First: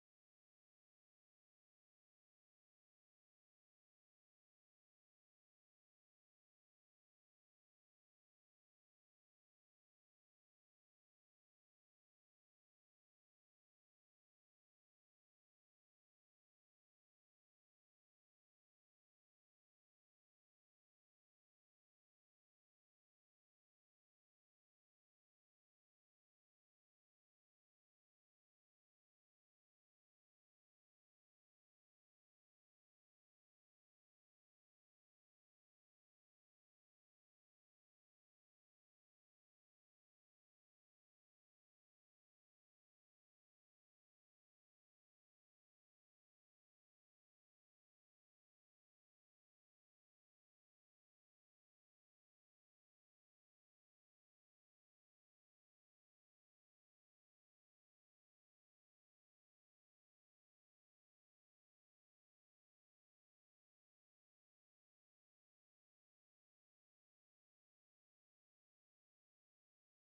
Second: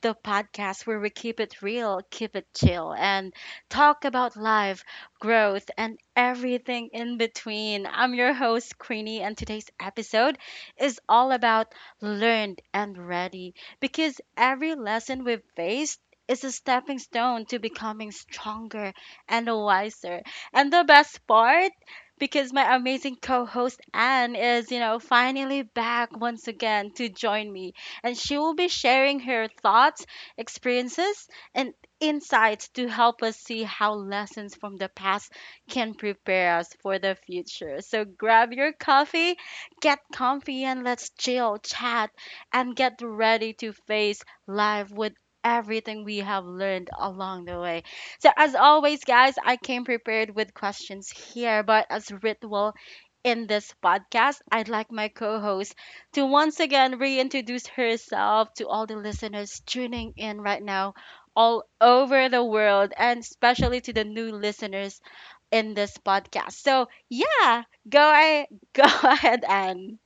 the podcast where we keep it real, keep it chill, and talk about life, growth, and everything in between. I'm your host, Creenie, and today's episode is all about learned and ready because every lesson we've faced is a stepping stone to becoming stronger and wiser. And the best part, because my amazing co host Anne is, finally back once again to join me. And she will be sharing her thoughts, experiences, and insights to help us see how lessons from the past can prepare us for the future. So grab your coffee, get comfy, and let's chill, chat, and get ready to face life with everything we have learned along the way. So, as always, guys, I came prepared with questions here, but as ritual in this podcast, I'd like my co host to once again reintroduce herself to all the listeners tuning in right now, all over the world, and especially to the new listeners in this podcast. So, yeah, go, go ahead, and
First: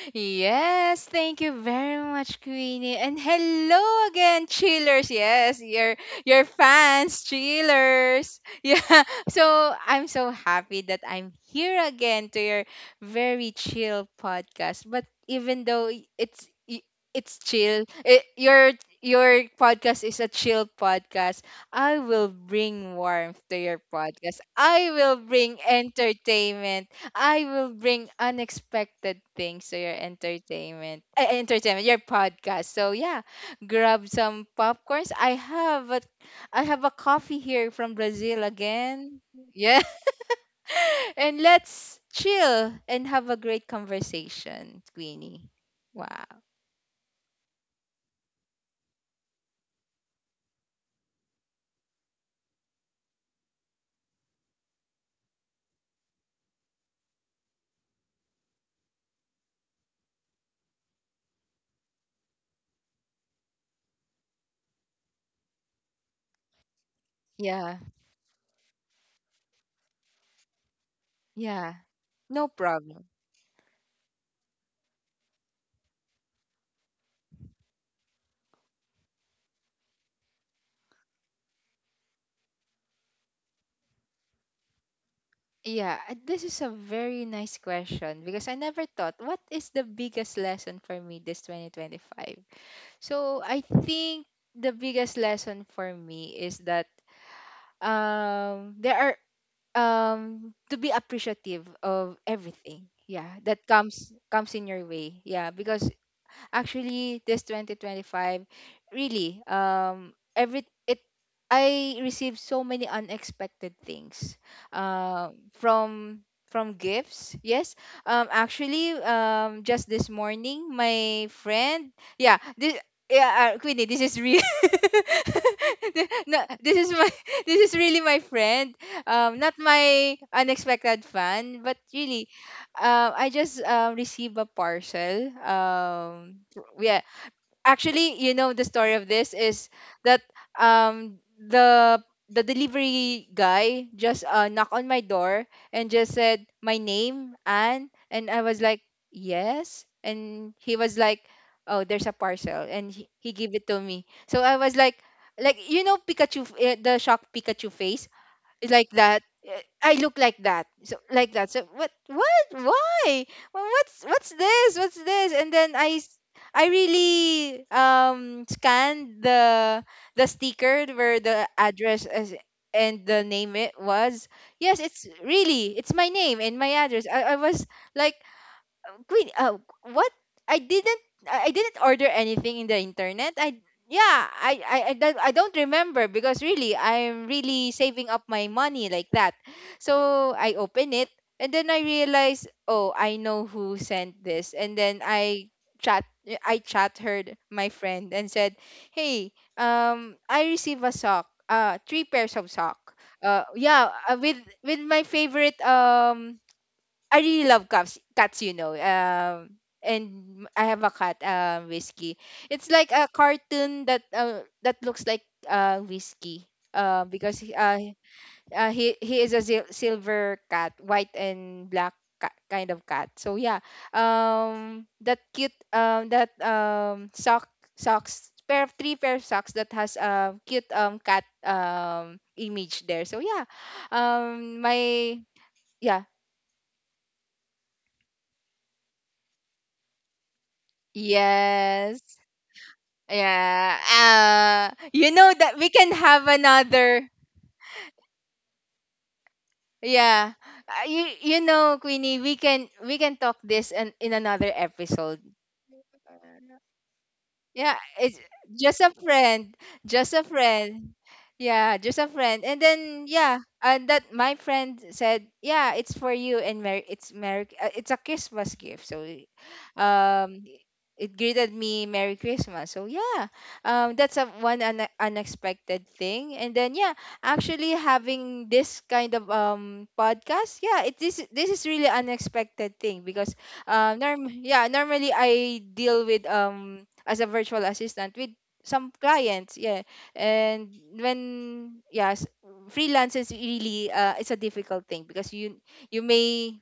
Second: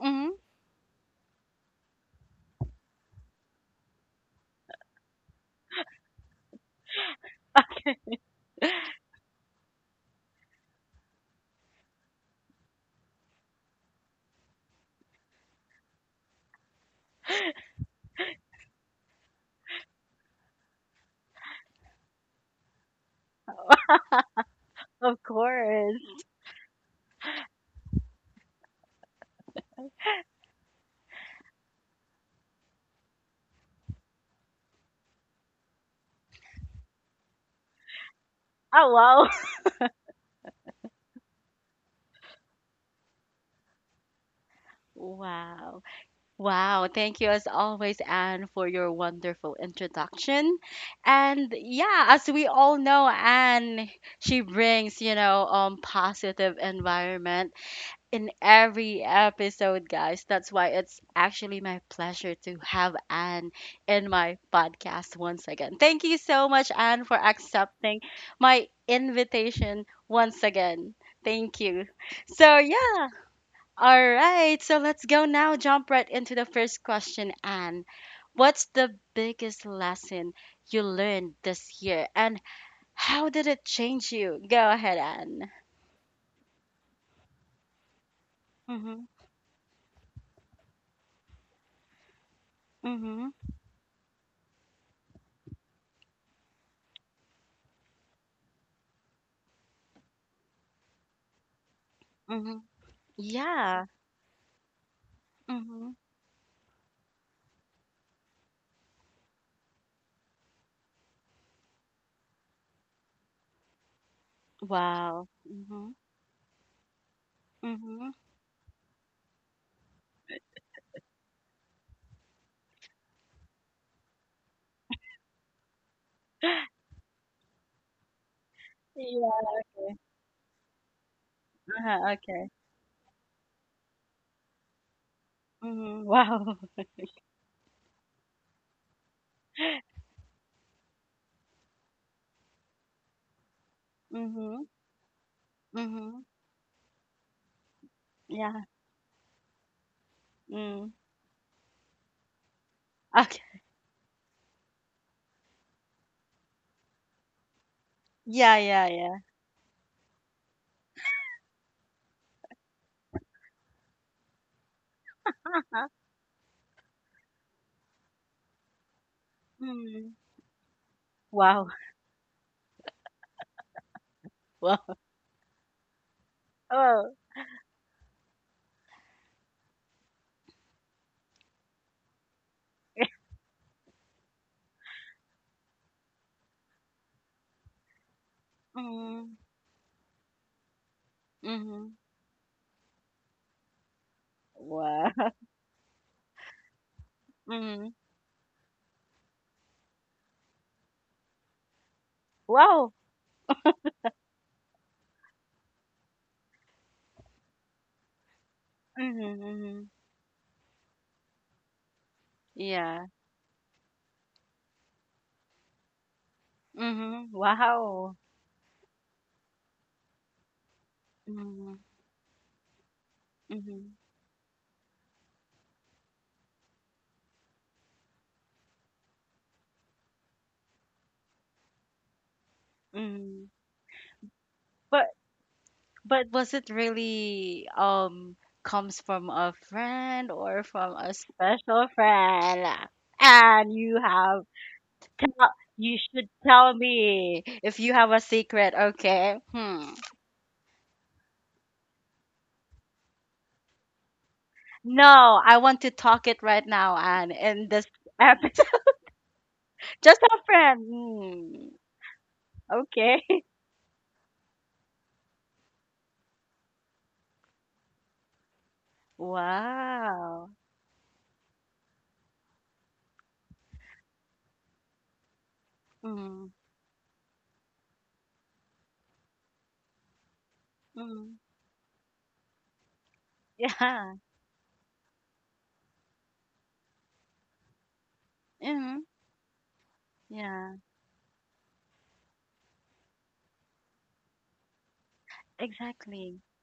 hmm Yes, thank you very much, Queenie. And hello again, chillers. Yes, your fans, chillers. Yeah. So I'm so happy that I'm here again to your very chill podcast. But even though it's chill, your podcast is a chill podcast. I will bring warmth to your podcast. I will Of bring course. entertainment. I will bring unexpected things to your entertainment, your podcast. So yeah, grab some popcorns. I have a coffee here from Brazil Oh, again. wow. Yeah, and let's chill and have a great conversation, Queenie. Wow. Wow. Wow, thank you as always, Anne, for your wonderful introduction. And yeah, as we all know, Anne, she brings, positive environment in every episode, guys. That's why it's actually my pleasure to have Anne in my podcast once again. Thank you so much, Anne, for Yeah, accepting my invitation once again. Thank yeah, you. no So yeah. problem. All right, so let's go now, jump right into the first question, Anne. What's the biggest lesson you learned this year, and how did it change you? Go ahead, Anne. Yeah, this is a very nice question because I never Mm-hmm, thought what is the biggest lesson for me this 2025. mm-hmm, So I think the biggest lesson for me is that there are, to be appreciative of mm-hmm. everything, yeah, that Yeah. comes in your way, yeah, because Mm-hmm. actually this 2025 really, every it, I received so many unexpected things, Wow. um Mm-hmm, from from gifts. Yes. mm-hmm. Actually, just this morning my friend, yeah, this, yeah, Queenie, this is real. No, this is my, this is really my friend. Yeah. Not my unexpected fan, but Uh-huh, really, okay. I just received a parcel. Mm-hmm. Wow. yeah, actually you know the story of this is that um the the delivery guy just Mm-hmm, knocked on my door and just mm-hmm. said my name, and I was Yeah. like, yes. And he Mm. was like, oh, there's a parcel, and he Okay. gave it to me, so I was like, you know, Pikachu the shock Pikachu face, Yeah, yeah, like yeah. that. I look like that. So like that. So what, why? What's this? What's this? And then Huh? I really scanned the Mm. the sticker where the Wow. address is and the name it was. Yes, Wow. it's really, it's my name and my address. Oh. I was like, Queen, what? I didn't I didn't order anything in the internet. I, yeah, I don't remember because really I'm really saving up my money like that. Mm. So I open it, and then I Mm-hmm. realize, oh, I know who sent this. And then Wow. Chat I chat her, my Mhm. friend, and said, "Hey, I receive a sock. Three pairs of sock. Wow. Yeah, with my favorite, I really love cats. Cats, you know. Mhm, mhm. And I have a cat, Whiskey. It's like Yeah. a cartoon that looks like Whiskey. Mhm. Because Wow. He is a silver cat, white and Mhm, black, kind of cat. So yeah, mhm, that cute, that sock, socks, pair of three, pair of socks that has a cute, cat, image there. So yeah, mhm. But my, yeah. Was it really comes from a friend or from a special Yes. friend? And Yeah. you have You know tell that we can you should have tell another. me if you have a secret, okay? Hmm. Yeah. You know, Queenie, we can talk this, in another episode. No, I want to talk it right now and in Yeah, this it's episode. just a friend, just Just a a friend. friend. Hmm. Yeah, just a friend. And then Okay. yeah, and that my friend said, "Yeah, it's for you, and Merry, it's Merry, it's a Christmas gift." So um Wow. it greeted me, Merry Christmas. So yeah, that's a one unexpected thing. Mm, And then yeah, actually, having this kind of podcast, yeah, it this mm. this is really unexpected thing, because Yeah. norm yeah, normally I deal with, as a virtual assistant, with some Mm, clients, yeah. And yeah. when, yes, freelance is really, it's a difficult thing because you Exactly. may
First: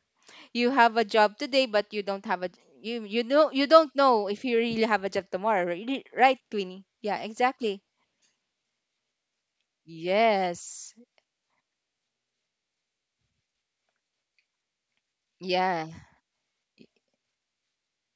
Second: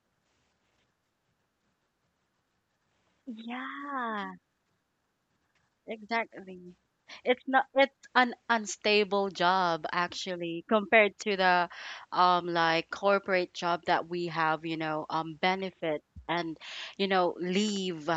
you have a job today, but you don't have a, you know, you don't know Yeah. if you really have a job tomorrow, really, right, Exactly. Twinny? Yeah, It's not exactly. it's an unstable job actually Yes. compared to the like corporate job that we have, Yeah. benefits and you know leave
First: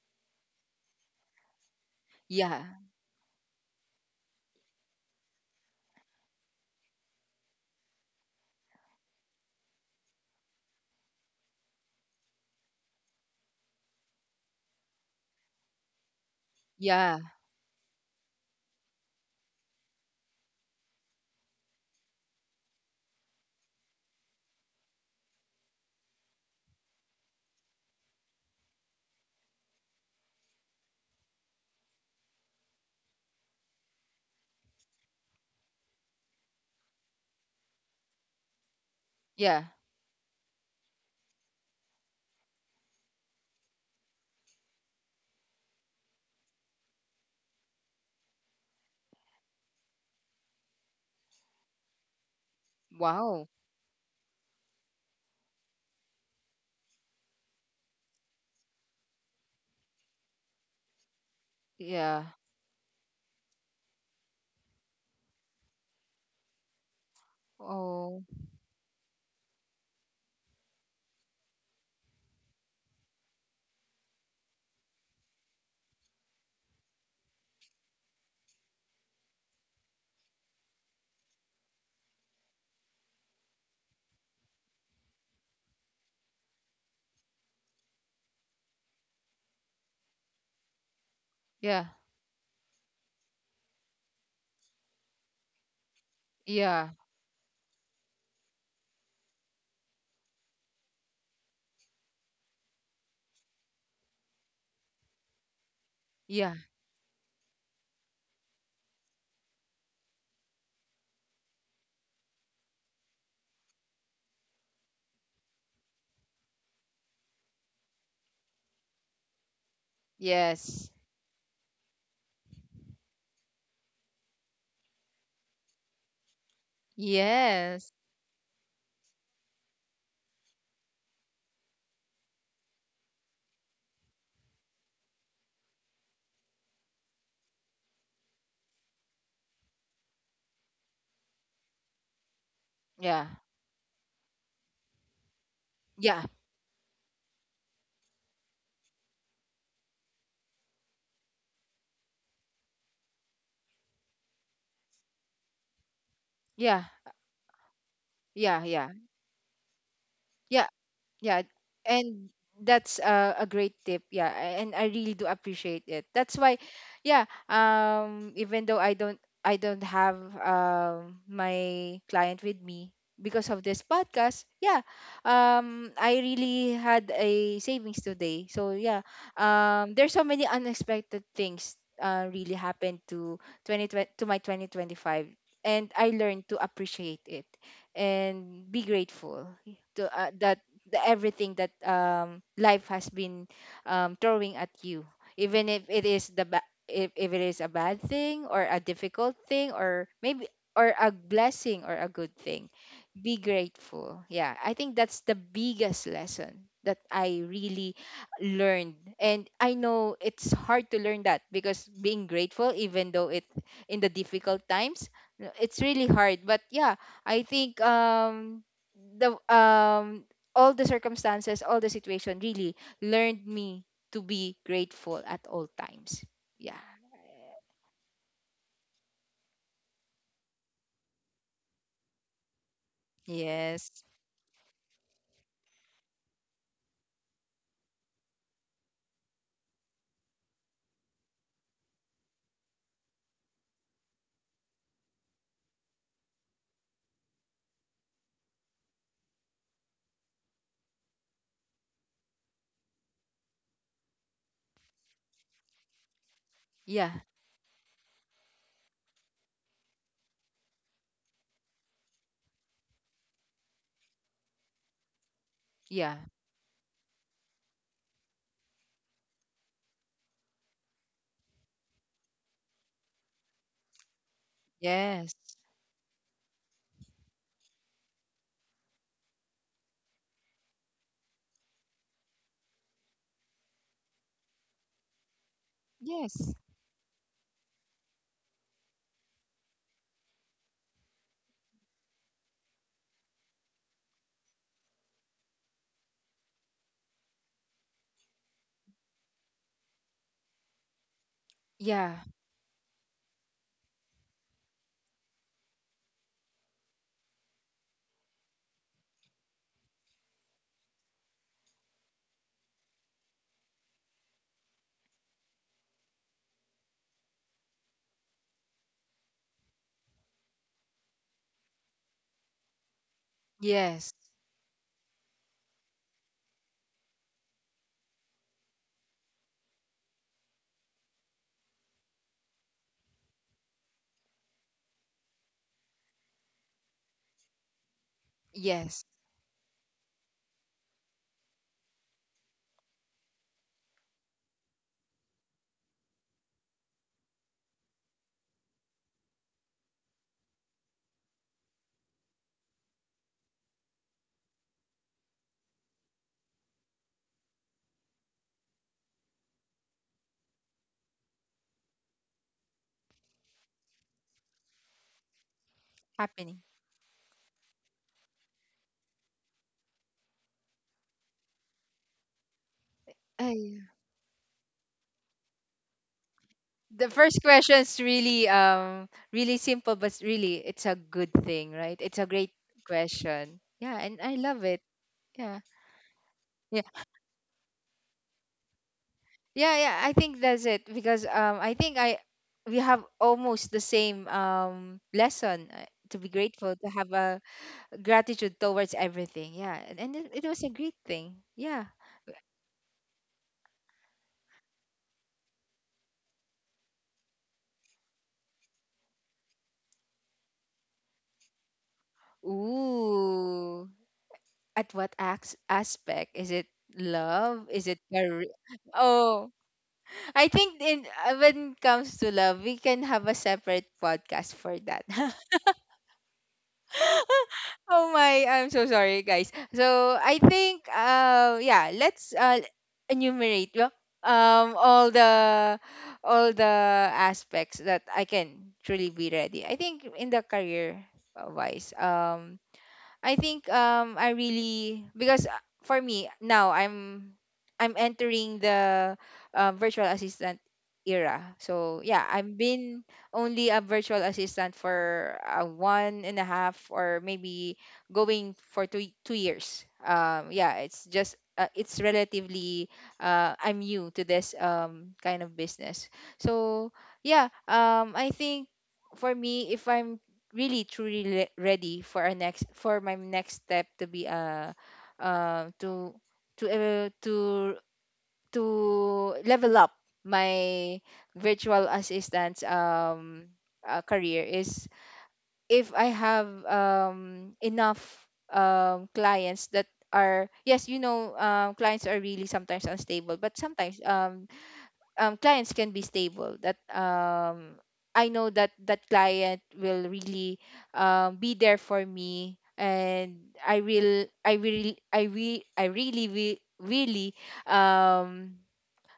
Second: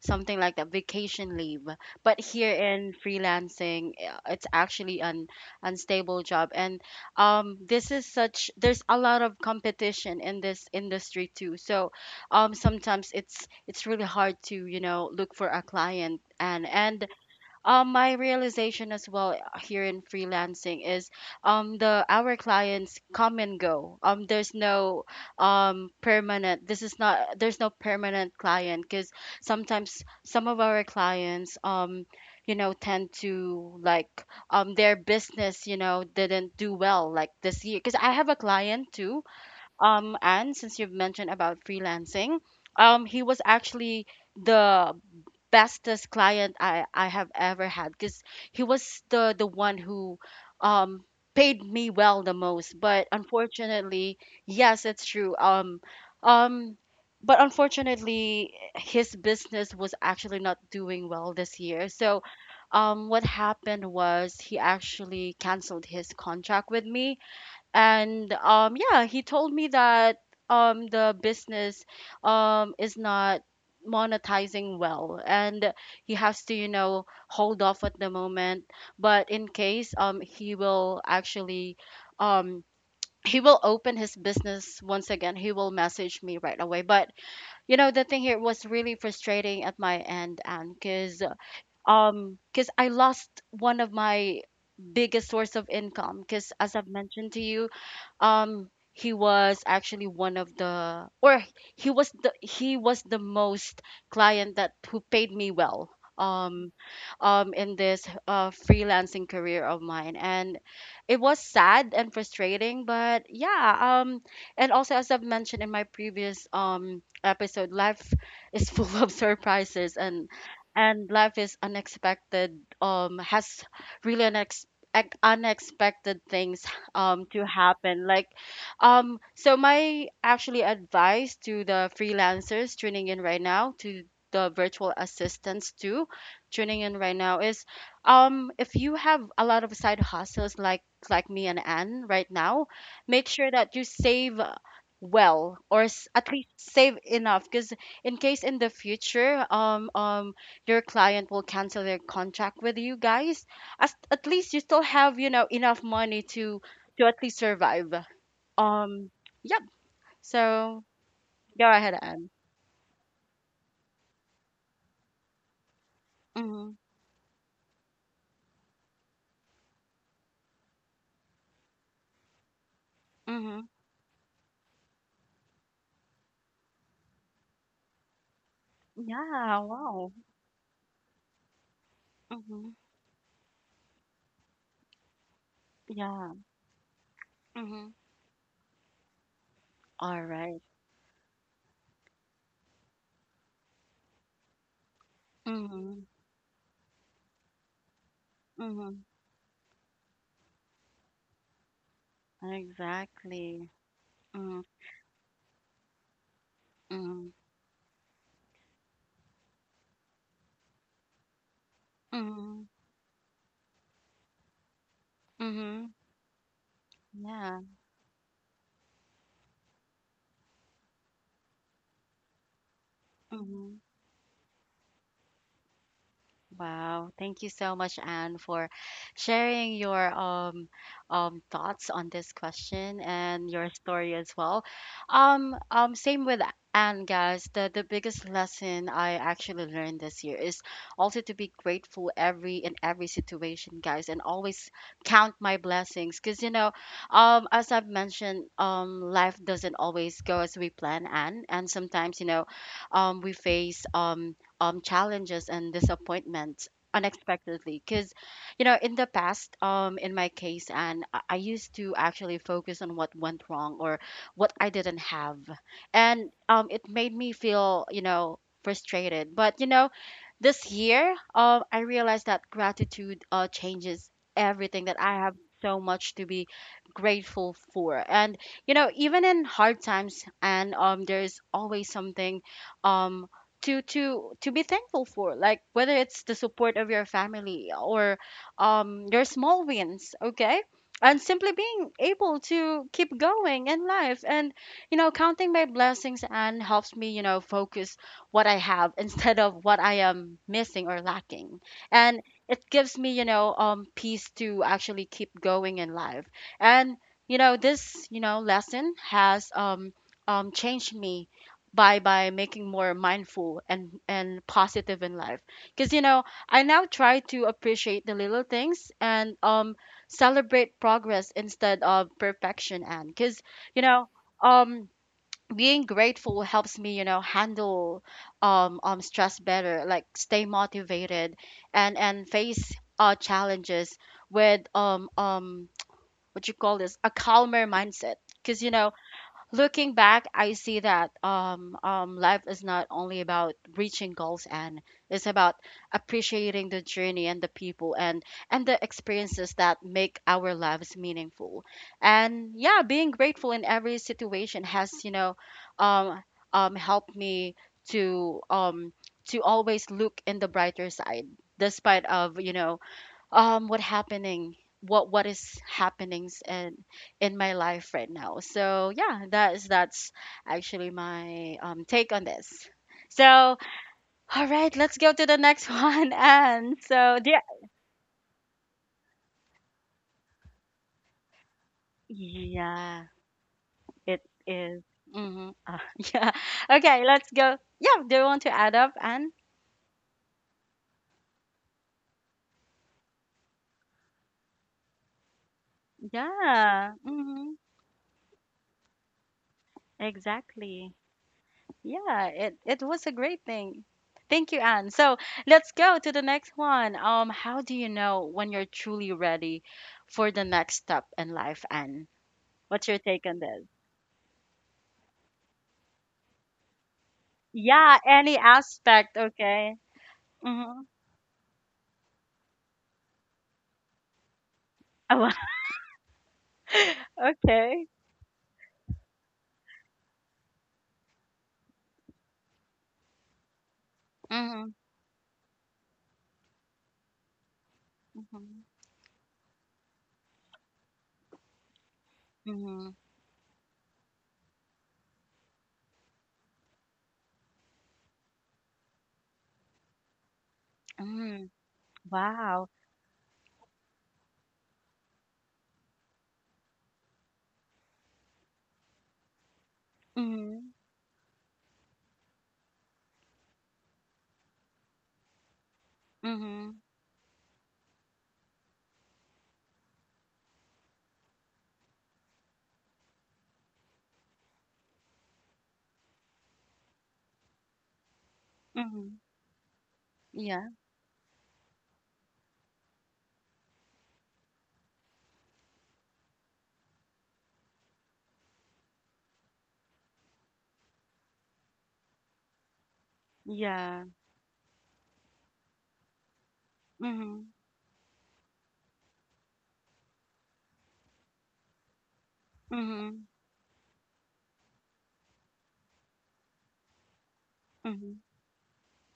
something like that vacation leave. But here Yeah. in freelancing, it's actually an unstable job and this is such there's a lot of competition in this industry too. So sometimes it's really hard to, you know, look for a client and Yeah. My realization as well here in freelancing is the our clients come and go, there's no permanent this is not there's no permanent client because sometimes some of our clients, you know, tend to like, their business, you know, didn't do well like this year because I have a client too, Yeah. And since you've mentioned about freelancing, he was actually the bestest client I have ever had because he was the one who, um paid me well the most. But Wow. unfortunately, yes, it's true. Um, but unfortunately, his business was actually not doing well this year. So, Yeah. What happened was he actually canceled his contract with me Oh. and yeah he told me that the business is not monetizing well and he has to, you know, hold off at the moment, but in case, he will actually, um he will open his business once again, he will message me right away. But you know the thing here was really frustrating at my end and because, Yeah. Because I lost one of my biggest source of income because as I've Yeah. mentioned to you, he was actually one of the or he was the most client that who paid me well, Yeah. um in this freelancing career of mine. And it was sad and frustrating, but yeah, and also as I've mentioned in my previous episode, life is full of surprises and Yes. Life is unexpected, has really unexpected things to Yes. happen like, so my actually advice to the freelancers tuning in right now, to the virtual assistants too tuning in right now is, if you have a lot of side hustles like me and Anne right now, make Yeah. sure that you save well, or Yeah. at least save enough because in case in the future, your client will cancel their contract with you guys, at least you still have, you know, enough money Yeah. to at least survive. Yeah. Yeah. Um, yep. Yeah. So Yeah, go ahead, Anne. and that's a great tip. Yeah, and I really do appreciate it. That's why, Mhm. yeah. Even though I don't have my client with me because of Mhm. this podcast. Yeah, I really had a savings today. So yeah, Yeah. Wow. there's so many unexpected things really Mhm. happened to 2020, to my 2025, and I Yeah. learned to appreciate it Mhm. and be grateful, to All that right. the everything that, life has been, throwing at you, even if it Mhm. is if it is a bad thing or a Mhm. difficult thing, or maybe, or a blessing or a good thing. Be Exactly. grateful. Yeah, Mhm. I think that's the biggest lesson that Mhm. I really learned, and I know it's hard to learn that, because being Mhm. grateful, even though it, in the difficult times, it's Mhm. really hard. But yeah, I Yeah. think, the all the circumstances, all the situation really learned Mhm. me to be grateful at all times. Yeah. Wow, thank you so much, Anne, for sharing your thoughts on this question and your Yes. story as well. Same with Anne, guys. The biggest lesson I actually learned this year is also to be grateful every in every situation, guys, and always count my blessings. Cause you know, as I've mentioned, life doesn't always go as we plan, Anne, and sometimes you know, we face challenges and disappointments Yeah. unexpectedly because you know in the past, in my case, and I used to actually focus on what went wrong or what I didn't have, Yeah. and it made me feel, you know, frustrated. But you know this year, I realized that gratitude changes everything, that I Yes. have so much to be grateful for, and you know even in hard times, and there's always something um to be thankful for, like whether it's the Yes. support of your family or your small wins, okay, and simply being able to keep going in life. And you know counting my blessings and helps me, you know, focus what I have instead of what I am missing or lacking, and Yeah. it gives me, you know, peace to actually keep going in life. And you know this you know lesson has changed me by making more mindful and positive in life, because you know I now try to appreciate the little things, and celebrate progress instead of perfection, and because, you know, Yes. um being grateful helps me, you know, handle stress better, like stay motivated and face challenges with what you call this, a calmer mindset, because you know Yes. looking back, I see that life is not only about reaching goals, and it's about appreciating the journey and the people and the experiences that make our lives meaningful. And yeah, being grateful in every situation has, you know, um, helped me to um, to always look in the brighter side, despite of you know um what happening what is happening Happening. in my life right now. So yeah, that is that's actually my take on this. So Ay, all right, let's go to the next one. And the so yeah, first question is really, really simple, but, really, it's a good thing, right? It's a great yeah, question. Yeah, and it I love is, it. mm-hmm. Yeah. Yeah, Yeah. okay, let's go. Yeah, do you want to add up, and Yeah, yeah, I think that's it, because I think I we have almost the same, lesson, to be grateful, to yeah, have a mm-hmm. gratitude towards everything. Yeah, and it was a Exactly. great thing. Yeah. Yeah, it was a great thing. Thank you, Anne. So let's go to the next one. How do you know when you're truly ready for the next step in life, Anne? What's your take on this? Ooh, at what aspect is it? Love? Is Yeah, it any career? aspect, Oh, okay. I Mm-hmm. think, in when it comes to love, we can have a separate podcast for that. Oh, okay. Oh my, I'm so sorry, guys. So I think, yeah, let's enumerate well, Mm-hmm. um, all the all the aspects that I Mm-hmm. can truly be ready. I think in the career wise, Mm-hmm. I think, I really, because, for me now, I'm entering the, virtual assistant era. Mm, So yeah, I've wow. been only a virtual assistant for, one and a half, or maybe going for two years. Mm-hmm. Yeah, it's just, it's relatively, I'm new to this kind of business. Mm-hmm. So yeah, I think, for me, if I'm really truly ready for our next for my next step, to be, uh to to uh, to to Mm-hmm. level up Yeah. my virtual assistant's, career, is, if I have enough, clients that are, yes, you know, clients are really sometimes unstable, but sometimes, Yeah. Clients can be stable, that, Mm-hmm. I know that that client will really, be there for me, Mm-hmm. and I will I will I will I really will really Mm-hmm. um,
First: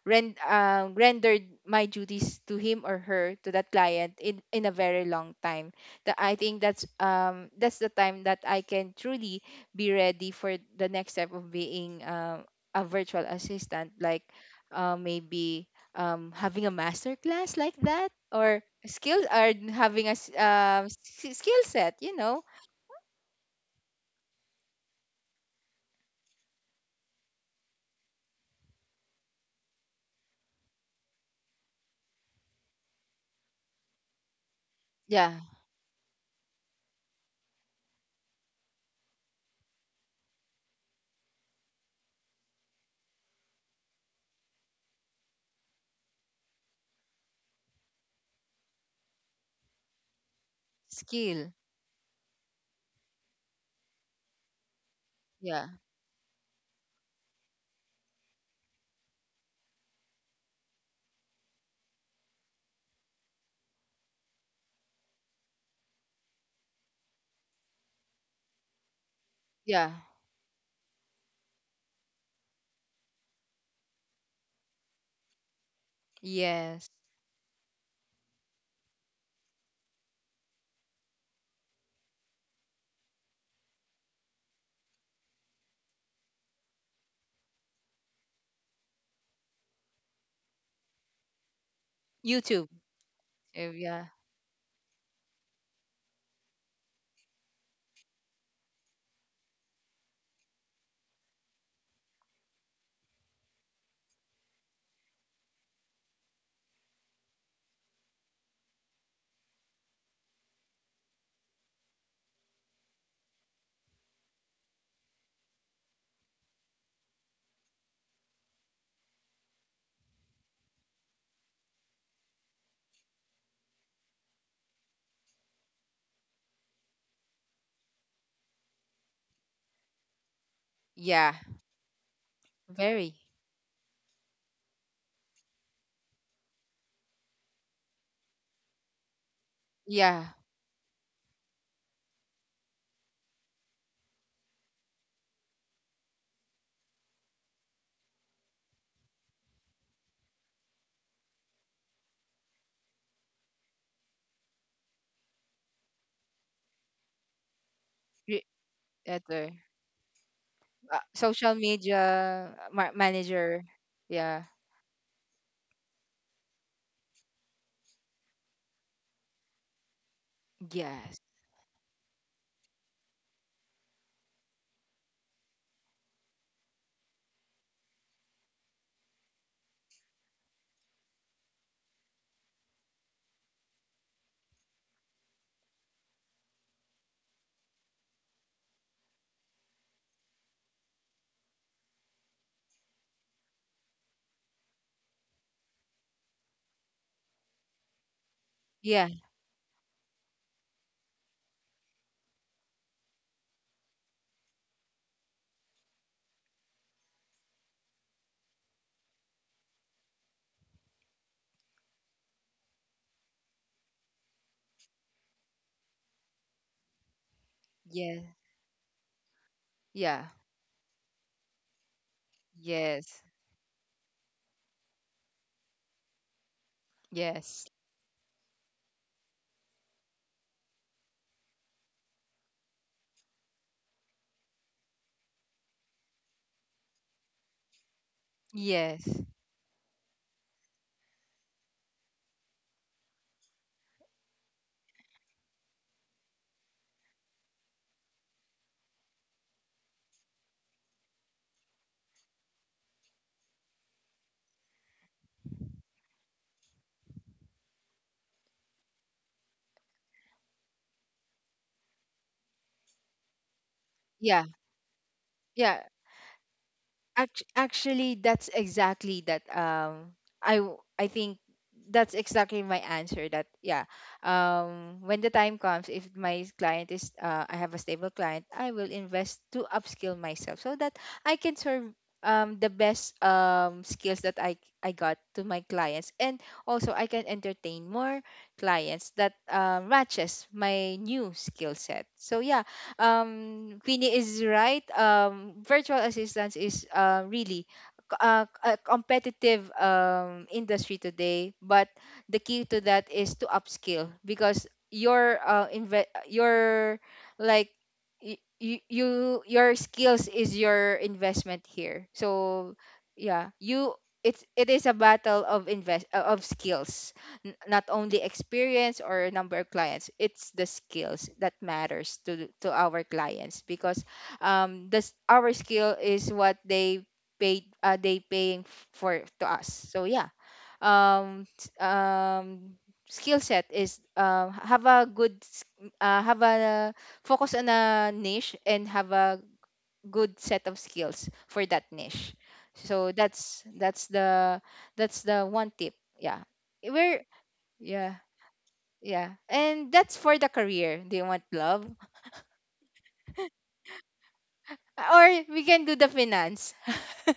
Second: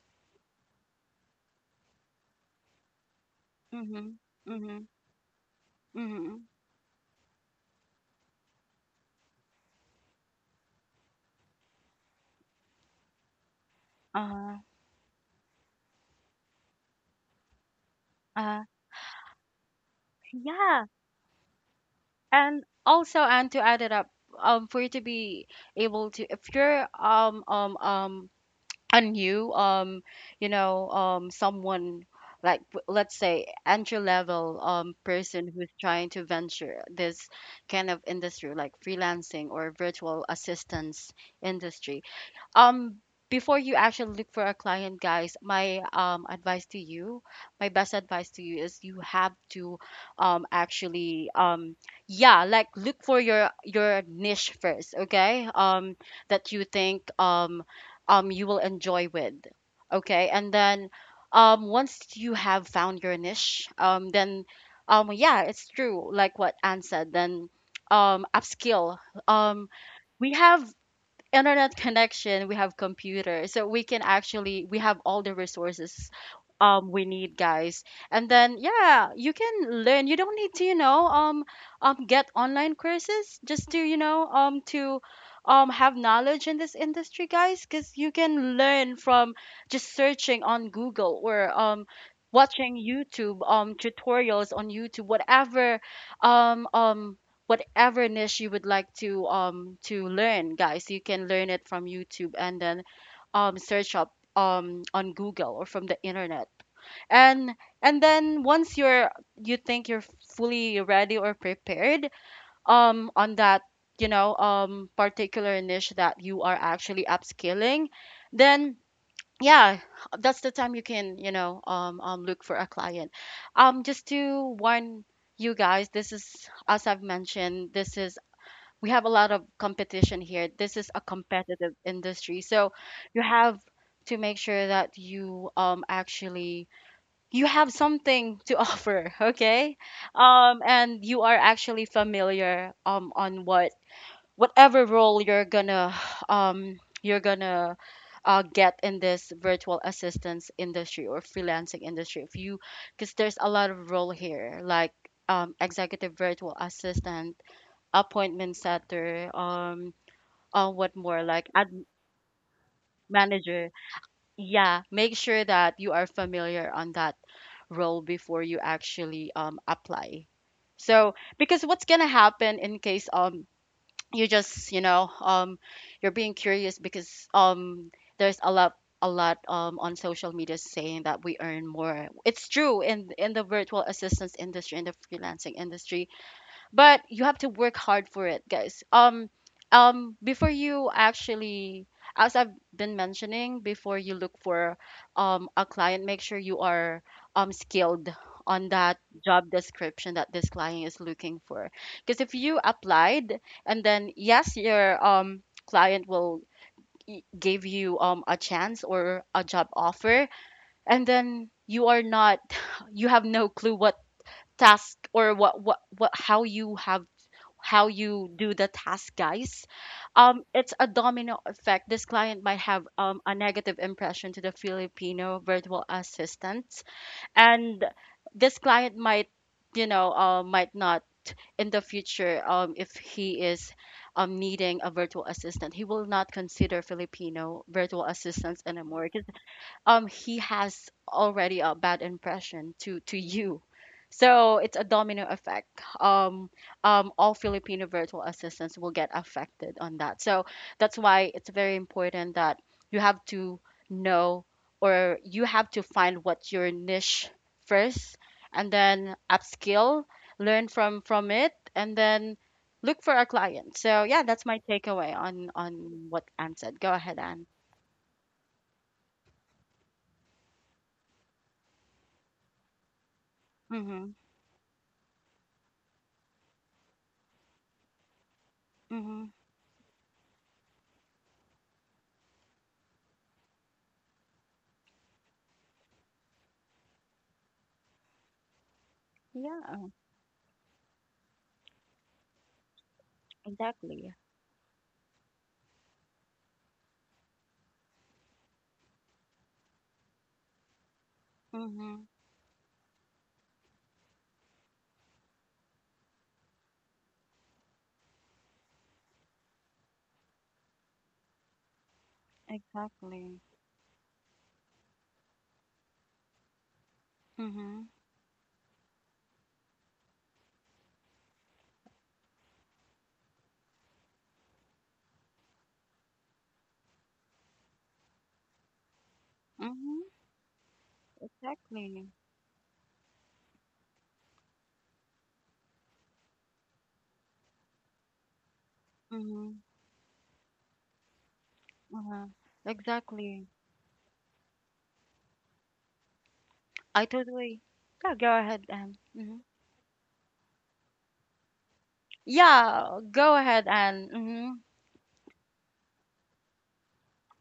rendered my duties to him or her, to that Mm-hmm. client, in a Mm-hmm. very long time. I Mm-hmm. think that's, that's the time that I can truly be ready for the next step of being, a virtual assistant, like, Uh, maybe, having a master class like that, uh, or skill, or having a yeah, skill set, you know. and also and to add it up, for you to be able to, if you're a new, you know, someone like let's say entry level Yeah, person who's trying to venture this kind of industry like freelancing or virtual assistance industry, um before you actually look for a client, guys, my advice to you, my best advice to you is you have to actually skill. Yeah, like look for your niche first, okay, Yeah, that you think you will enjoy with, okay, and then once you have found your niche, then yeah, it's true, like what Anne said, then upskill. um yeah, we have internet connection, we have computers, so we can actually, we have all the resources yes. we need, guys. And then yeah, you can learn. You don't need to, you know, get online courses just to, you know, to have knowledge in this industry, guys, because you can learn from just searching on Google, or YouTube. watching YouTube, Yeah, tutorials on YouTube, whatever um um whatever niche you would like to learn, guys, you can learn it from YouTube, and then search up on Google or from the internet. And and then once you're, you think you're fully ready or prepared on that, you know, particular niche that you are actually upskilling, then yeah, that's the time you can, you know, look for a client. Just to warn you guys, this is, as I've mentioned, this is, we have a lot of competition here. This is a yeah, competitive industry. So very. you have to make sure that you actually, you have something to offer, okay? Yeah, And you are actually familiar on what, whatever role you're gonna um you're gonna get in this virtual assistance industry or freelancing industry, if you because there's a lot of role here, like executive virtual assistant, Re- appointment setter, Ito, eh. What Ah, more, like social ad media, manager. manager. Yeah. Yeah, make sure that you are familiar on that role before you actually apply. So, Yes. because what's gonna happen in case you just, you know, you're being curious, because there's a lot, on social media saying that we earn more. It's true in the virtual assistance industry, in the freelancing industry, but you have to work hard for it, guys. Before you actually, as I've been mentioning, before you look for a client, make sure you are skilled on that Yeah. job description that this client is looking for, because if you applied and then yes, your client will give you a chance or a job offer, and then you are not you have no clue what task, or what, how you have, how Yeah. you do the task, guys. Yeah. It's a domino effect. This client might have Yes. a negative impression to the Filipino virtual assistants, Yes. and this client might, you know, might not, in the future, if he is needing a virtual assistant, he will not consider Filipino virtual assistants anymore. Yes. He has already a bad impression to you, so it's a domino effect. um all Filipino virtual assistants will get affected on that. So that's why it's very important that you have to know, or you have to find what your niche first, and then upskill, learn from it, and then look for a client. So yeah, that's Yeah. my takeaway on Yeah. What Anne said. Go ahead, Anne. Actually, that's exactly that. I think that's exactly my answer. That, yeah. Mm-hmm, When the time comes, if my client is, I have a stable client, I will mm-hmm. invest to upskill myself, so that I can serve, the best, skills that I got to my clients, and also I can entertain more clients that matches my new skill set. So yeah, Exactly. Queenie is right. Virtual assistance is, really a competitive, industry today, but Mm-hmm. the key to that is to upskill, because your, your, like, your skills is your investment here. So Exactly. yeah, you it is a battle of invest of skills, Mm-hmm. not only experience or number of clients, it's the skills that matters to our clients, because this, our skill is what they paying for to us, Mm-hmm. so yeah, um s- Exactly. um skill set is, have a good, have a focus on a niche, and have a Mm-hmm. good set of skills for that Uh-huh. niche, so Exactly. That's the one tip, yeah, I we're totally. Yeah, yeah, go ahead and. yeah. Mm-hmm. And that's for the career. Do you want love? Yeah, go ahead and. Mm-hmm. Or we can do the finance.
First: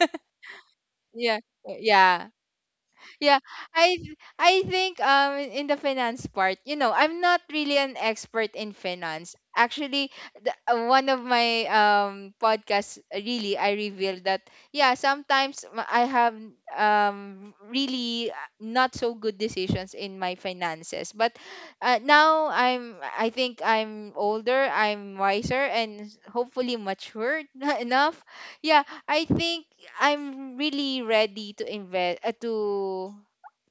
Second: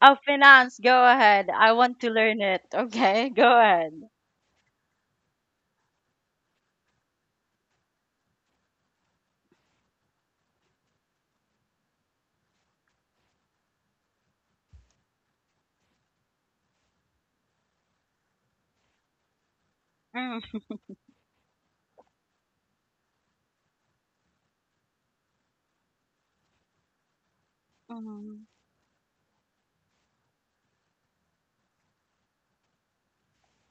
Oh, finance, go Yeah. ahead. I want to Yeah. learn it. Okay, Yeah, go ahead. I think, in the finance part, you know, I'm not really an expert in finance, actually. One of my podcasts, really, I revealed that, yeah, sometimes, I have, really, not so good decisions in my Mm-hmm. finances, but, now, I think I'm older, I'm wiser, and hopefully mature enough. Mm-hmm. Yeah, I think I'm really ready to invest, to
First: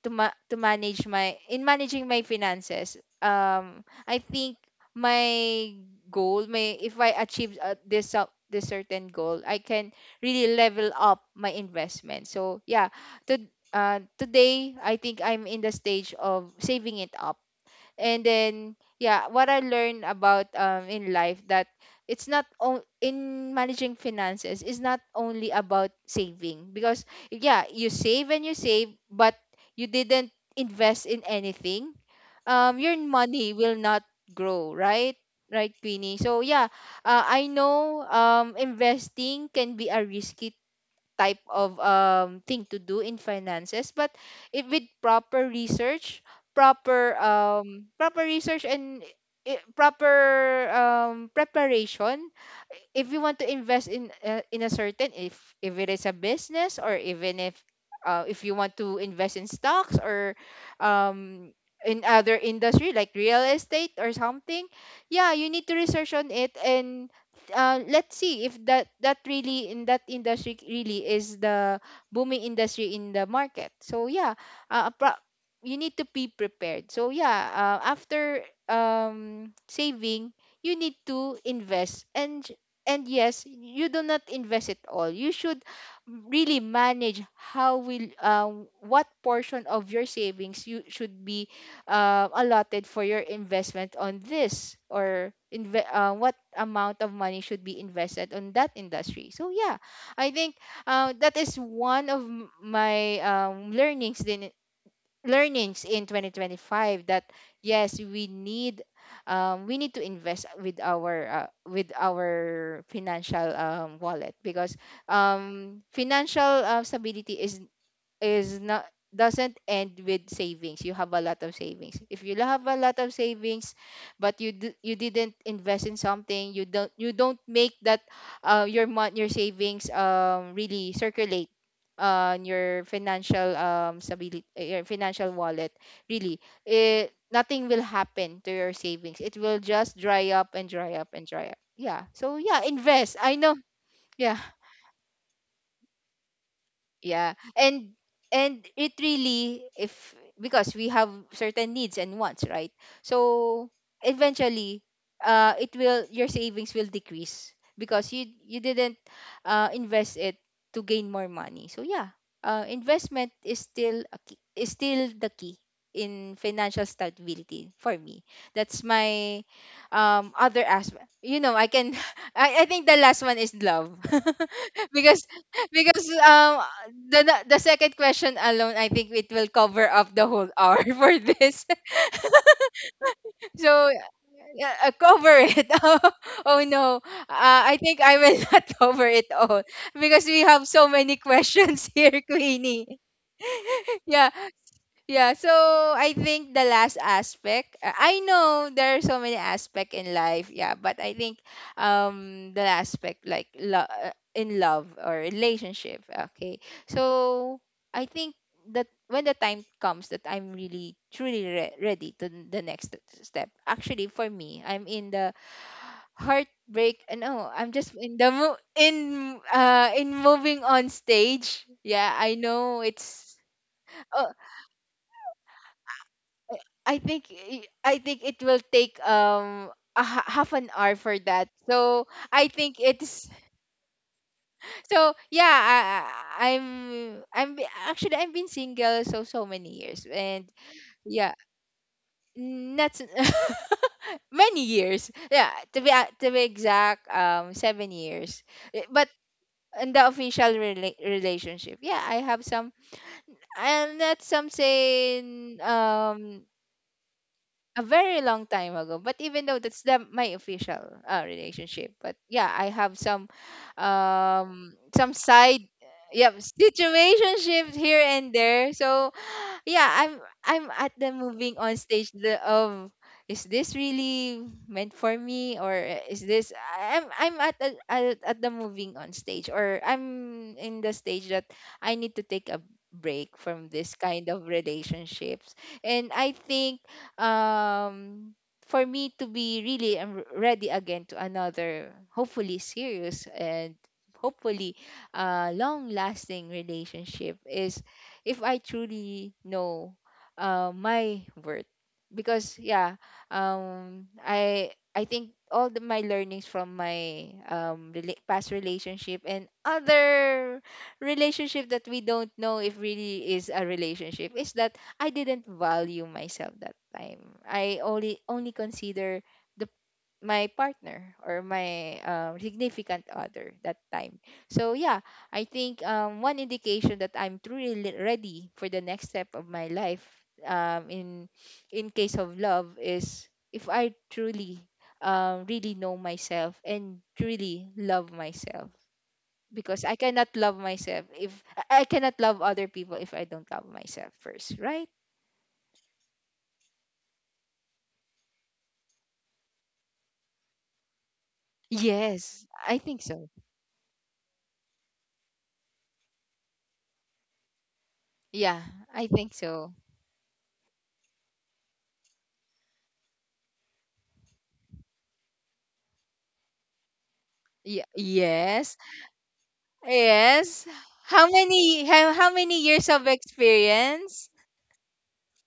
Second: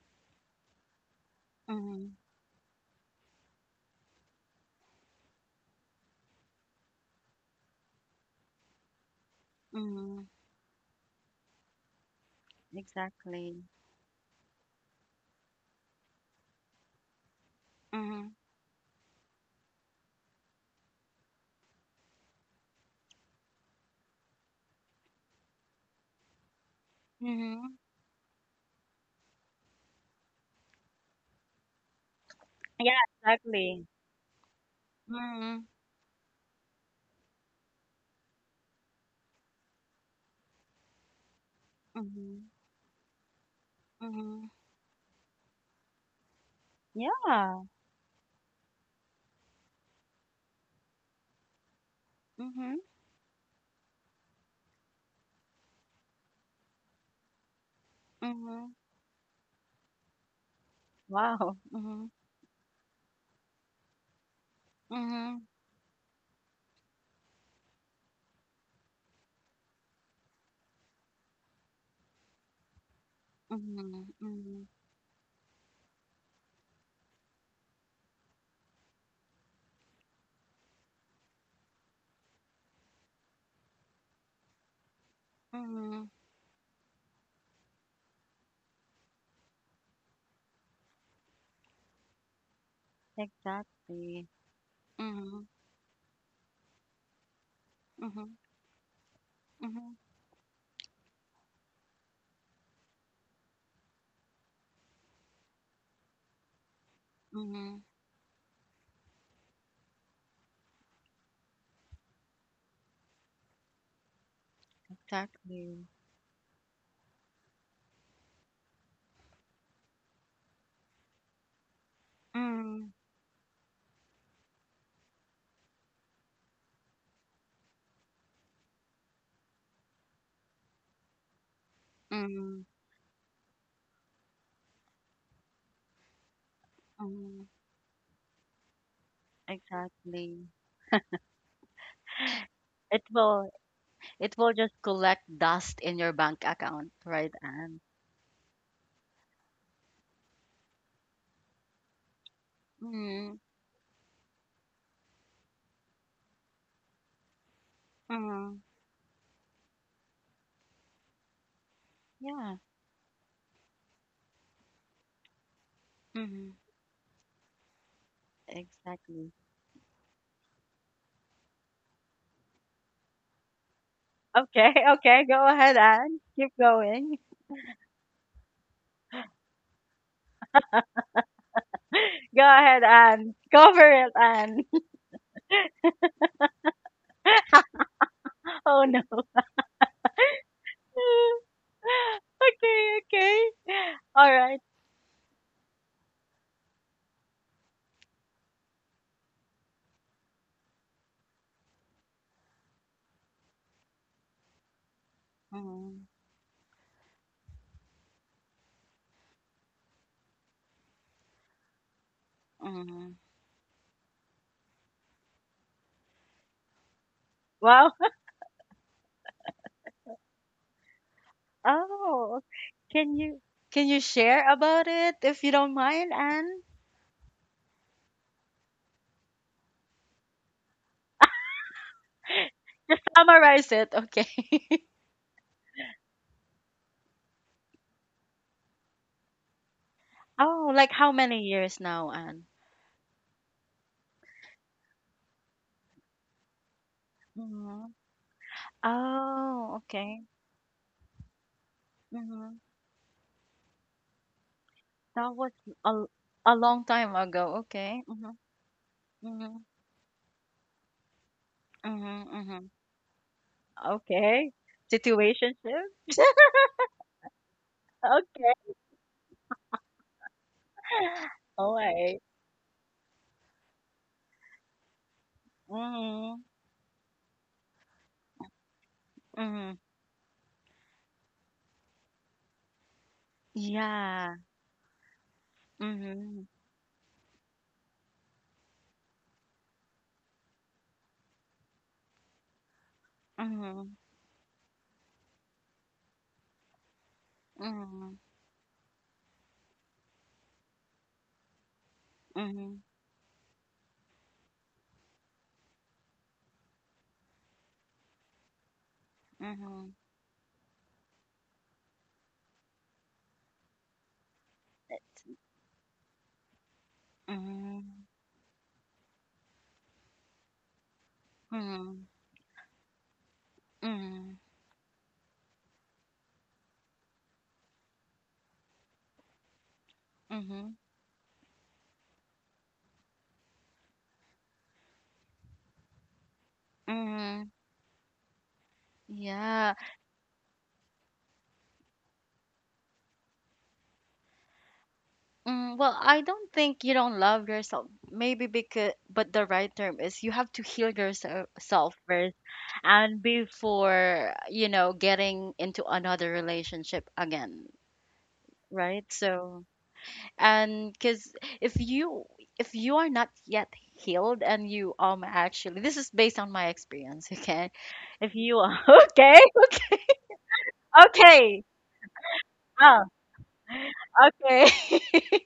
to ma- to manage my in managing my finances. I think my goal, my if I achieve this this certain goal, I can Mm-hmm. really level up my investment. So yeah, to Exactly. Today I think I'm in the stage of saving it up. And Mm-hmm. then yeah, what I learned about in life, that it's not on, in managing finances is not only about saving. Because yeah, Mm-hmm. you save and you save, but you didn't invest in anything, your Yeah, money will exactly. not grow, right? Mm-hmm. Right, Queenie? So yeah, I know investing can be a risky type of Mm-hmm. thing to do in finances. But Mm-hmm. if with proper research, Yeah. Proper research and I- proper preparation, Mm-hmm. if you want to invest in a certain, if it is a business, or even if you Mm-hmm. want to invest in stocks, or um Wow. in Mm-hmm. other industry like real estate or something, yeah, Mhm, you need to research on it. And let's see if that really in that industry really is the booming industry in the market. mhm, So yeah, mhm, uh, pro- you need to be prepared. So yeah, after saving you need to invest. And yes, you do not invest it all, you should mhm, really manage how will what portion of your savings you should be allotted for your investment on exactly. this, or Mhm, what amount of money should be invested mhm, on that industry. So yeah, mhm, I think that is one of my learnings din learnings in 2025, that mhm, yes we need to invest with our financial wallet. Because exactly. financial stability is not doesn't end with savings. You have a lot of savings, if you have a Mm, lot of savings but you didn't invest in something, you don't, you don't make that your your savings really circulate on mm, your financial stability, your financial wallet, really. It, mm, nothing will happen to your savings, it will just dry exactly. up and dry up and dry up. Yeah, so yeah, It invest, I will know. Yeah. Just collect dust in your bank account, right, Yeah, Anne? and it really, if because we have certain needs and wants, right? Mm, So eventually it will, your savings will decrease because you mm, didn't invest it to gain more money. So yeah, yeah. Investment is still a key, is still the key in Mm, financial stability for me. That's exactly. my other aspect, you know. I can I think the last one is love. Okay, Because, okay, go ahead, because Anne. Keep um going. The second question alone, I think it will cover up the whole hour for this. Go ahead, Anne. So Cover it, Anne. yeah, cover it. Oh, oh no. I think I will not Oh cover no. it all, because we have so many questions here, Okay, Queenie. okay. Yeah. All right. Yeah, so I think the last aspect, I know there are so many aspects in life, yeah, but I think the last aspect like in love or relationship, Mhm, okay. So I think that when the time comes that I'm really truly ready to the next mhm. step. Actually, for me, I'm in the heartbreak, no, I'm Wow. just in the mo- in moving on stage. Yeah, I Oh, know can it's, you oh, share about it if you don't mind, Anne? I think it will take half an hour for that. So I think it's Summarize it, okay. so yeah. I'm, actually I've been single so so many years. And Oh, like how yeah, many years now, Anne? not s- many years. Yeah, to be to be exact, seven Hmm. years. Eh, but Oh, in the okay. official relationship, yeah, I have Hmm. some. I'm not some That was saying, a l- a long time ago. a Okay. very Hmm. long time ago, but even Hmm. though that's the my official relationship, but Hmm. yeah Hmm. I have Okay. Some side, Situationship. yeah, situationships here and there. Okay. So yeah, I'm at the moving All on stage, right. Of, is this really meant for me, or eh, is Mm-hmm. this, I'm at, at the moving on stage, Mm-hmm. or I'm in the stage that I need to take a break from this kind Yeah. of relationships. And I Mhm. think um for me to be really ready again to another hopefully serious and Mhm. hopefully long lasting relationship is Mhm. if I truly know my worth. Because Mhm. yeah, I think all the, my learnings from my past relationship and Mhm. other relationship that we don't know if really is a relationship, is that That I didn't value myself that time. I Mhm. only only consider my partner or my Mhm. Significant other that time. Mhm. So yeah, I think one indication that I'm truly ready for the next step of my life Mhm. um, in in case of love is if I truly really know myself and Mhm. truly love myself. Yeah. Because I cannot love other people if I don't love myself first, right? Mm, well, I don't think you don't love yourself. Maybe because, but the right term is you have to heal yourself first Yes, I think and so. before, you know, getting into another relationship again, Yeah, right? I think So, so. and because if you, are not yet healed and you actually, this is based on my experience, okay, Yeah, if you are, yes. okay, Yes. How okay, many, how many years oh, of experience? okay,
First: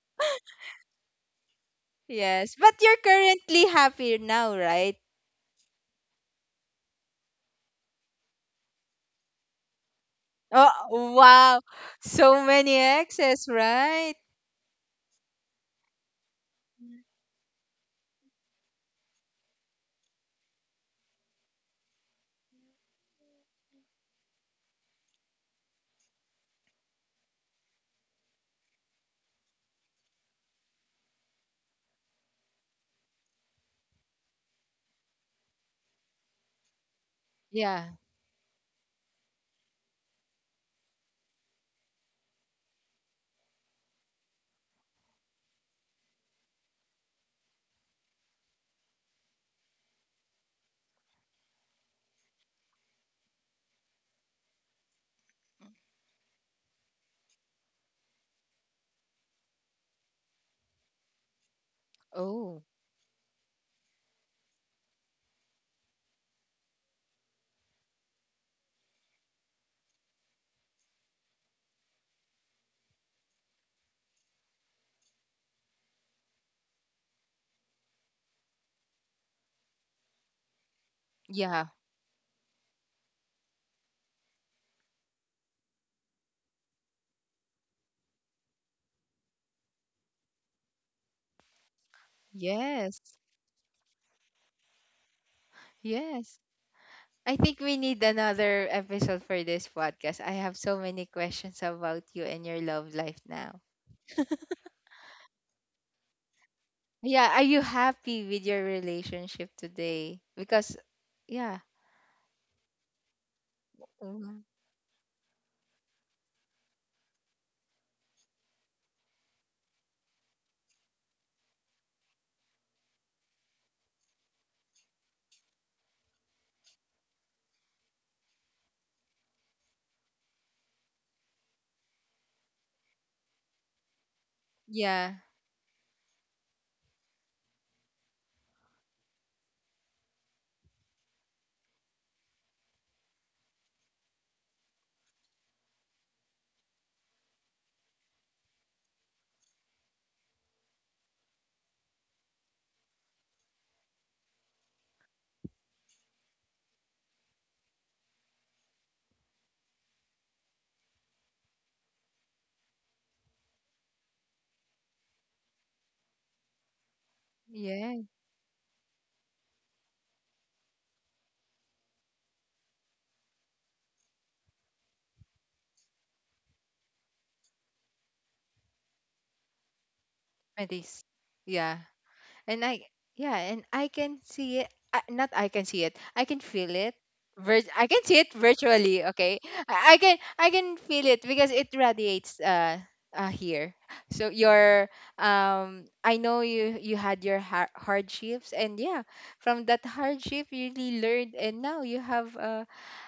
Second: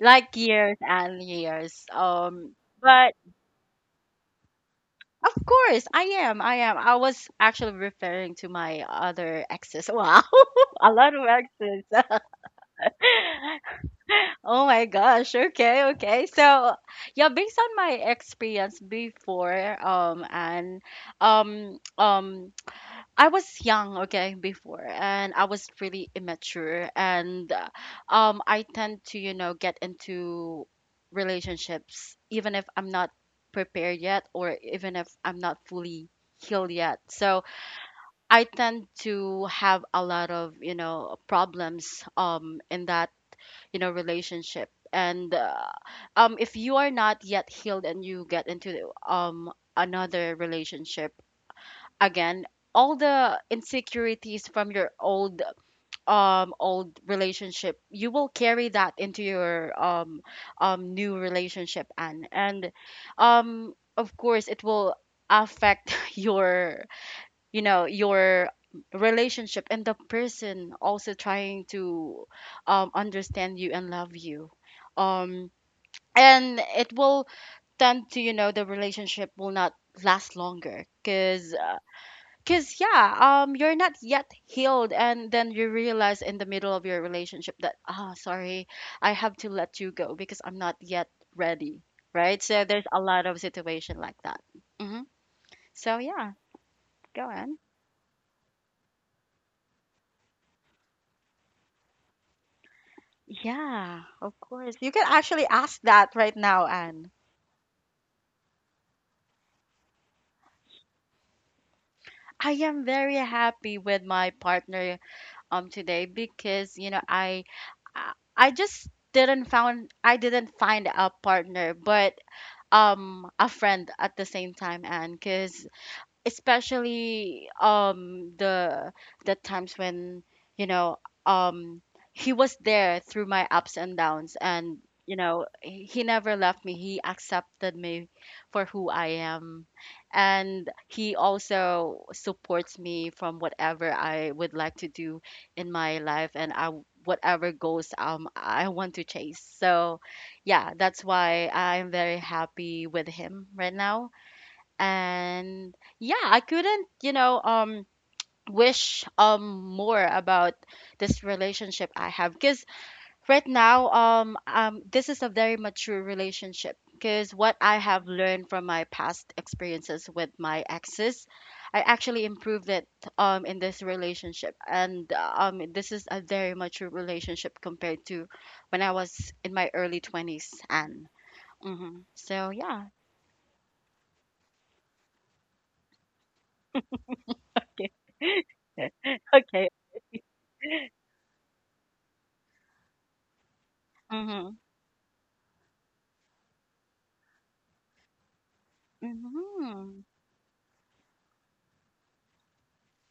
like years and years, Yes. But you're but currently happy now, right? of course I am, I was actually referring to my other exes. Wow. A Oh, lot of wow. exes. So many exes, right? Oh my gosh. Okay, okay. So, yeah, based on my experience before, and um, um, I was young, okay, before, and I was really immature, and I tend to, you know, get into relationships even if I'm not prepared yet, or even if I'm not fully healed yet. So Yeah. I tend to have a lot of, you know, problems, in that, you know, relationship. And If you are not yet healed and you get into another relationship again, all the insecurities from your old old relationship, you will carry that into your new relationship. and Oh, and of course it will affect your, you know, your relationship, and the person also trying to understand you and love you, um and it will tend to, you know, the relationship will not last longer, because yeah. because yeah, you're not yet healed, and then you realize in the middle of your relationship that, ah, sorry, I have to let you go because I'm not yet ready, right? So there's a Yes. lot of situation like that. Hmm. So yeah, Yes. go I on. think we need another episode for this podcast. I have so many questions about you and your love life now. Yeah, of course. You can actually ask that right now, Anne. Yeah, are you happy with your relationship today? Because yeah. I am very happy with my Mhm. partner today because, you know, I I just didn't found, I didn't find a partner, but a friend at the same time, Anne, because especially the times when, you know, um he was there through my ups and downs, and Yeah. you know, he never left me. He accepted me for who I am, and he also supports me from whatever I would like to do in my life, and I whatever goals I want to chase. So yeah, that's why I'm very happy with him right now, and yeah, I couldn't, you know, wish more about this relationship I have, because right now, this is a very mature relationship, because what I have Yes. learned from my past experiences with my exes, I actually improved it in this relationship, and this is a very mature relationship compared to when I was in my early 20s, Medis. and Yeah. hmm, so And I yeah. Yeah, and I can see it. Not I can see it. I can feel it. Vir- I can see it virtually, okay? Okay. I can, I can feel it because it radiates here. So Mhm. your I know you had your hardships, and yeah, from that Mhm. hardship you really learned, and now you have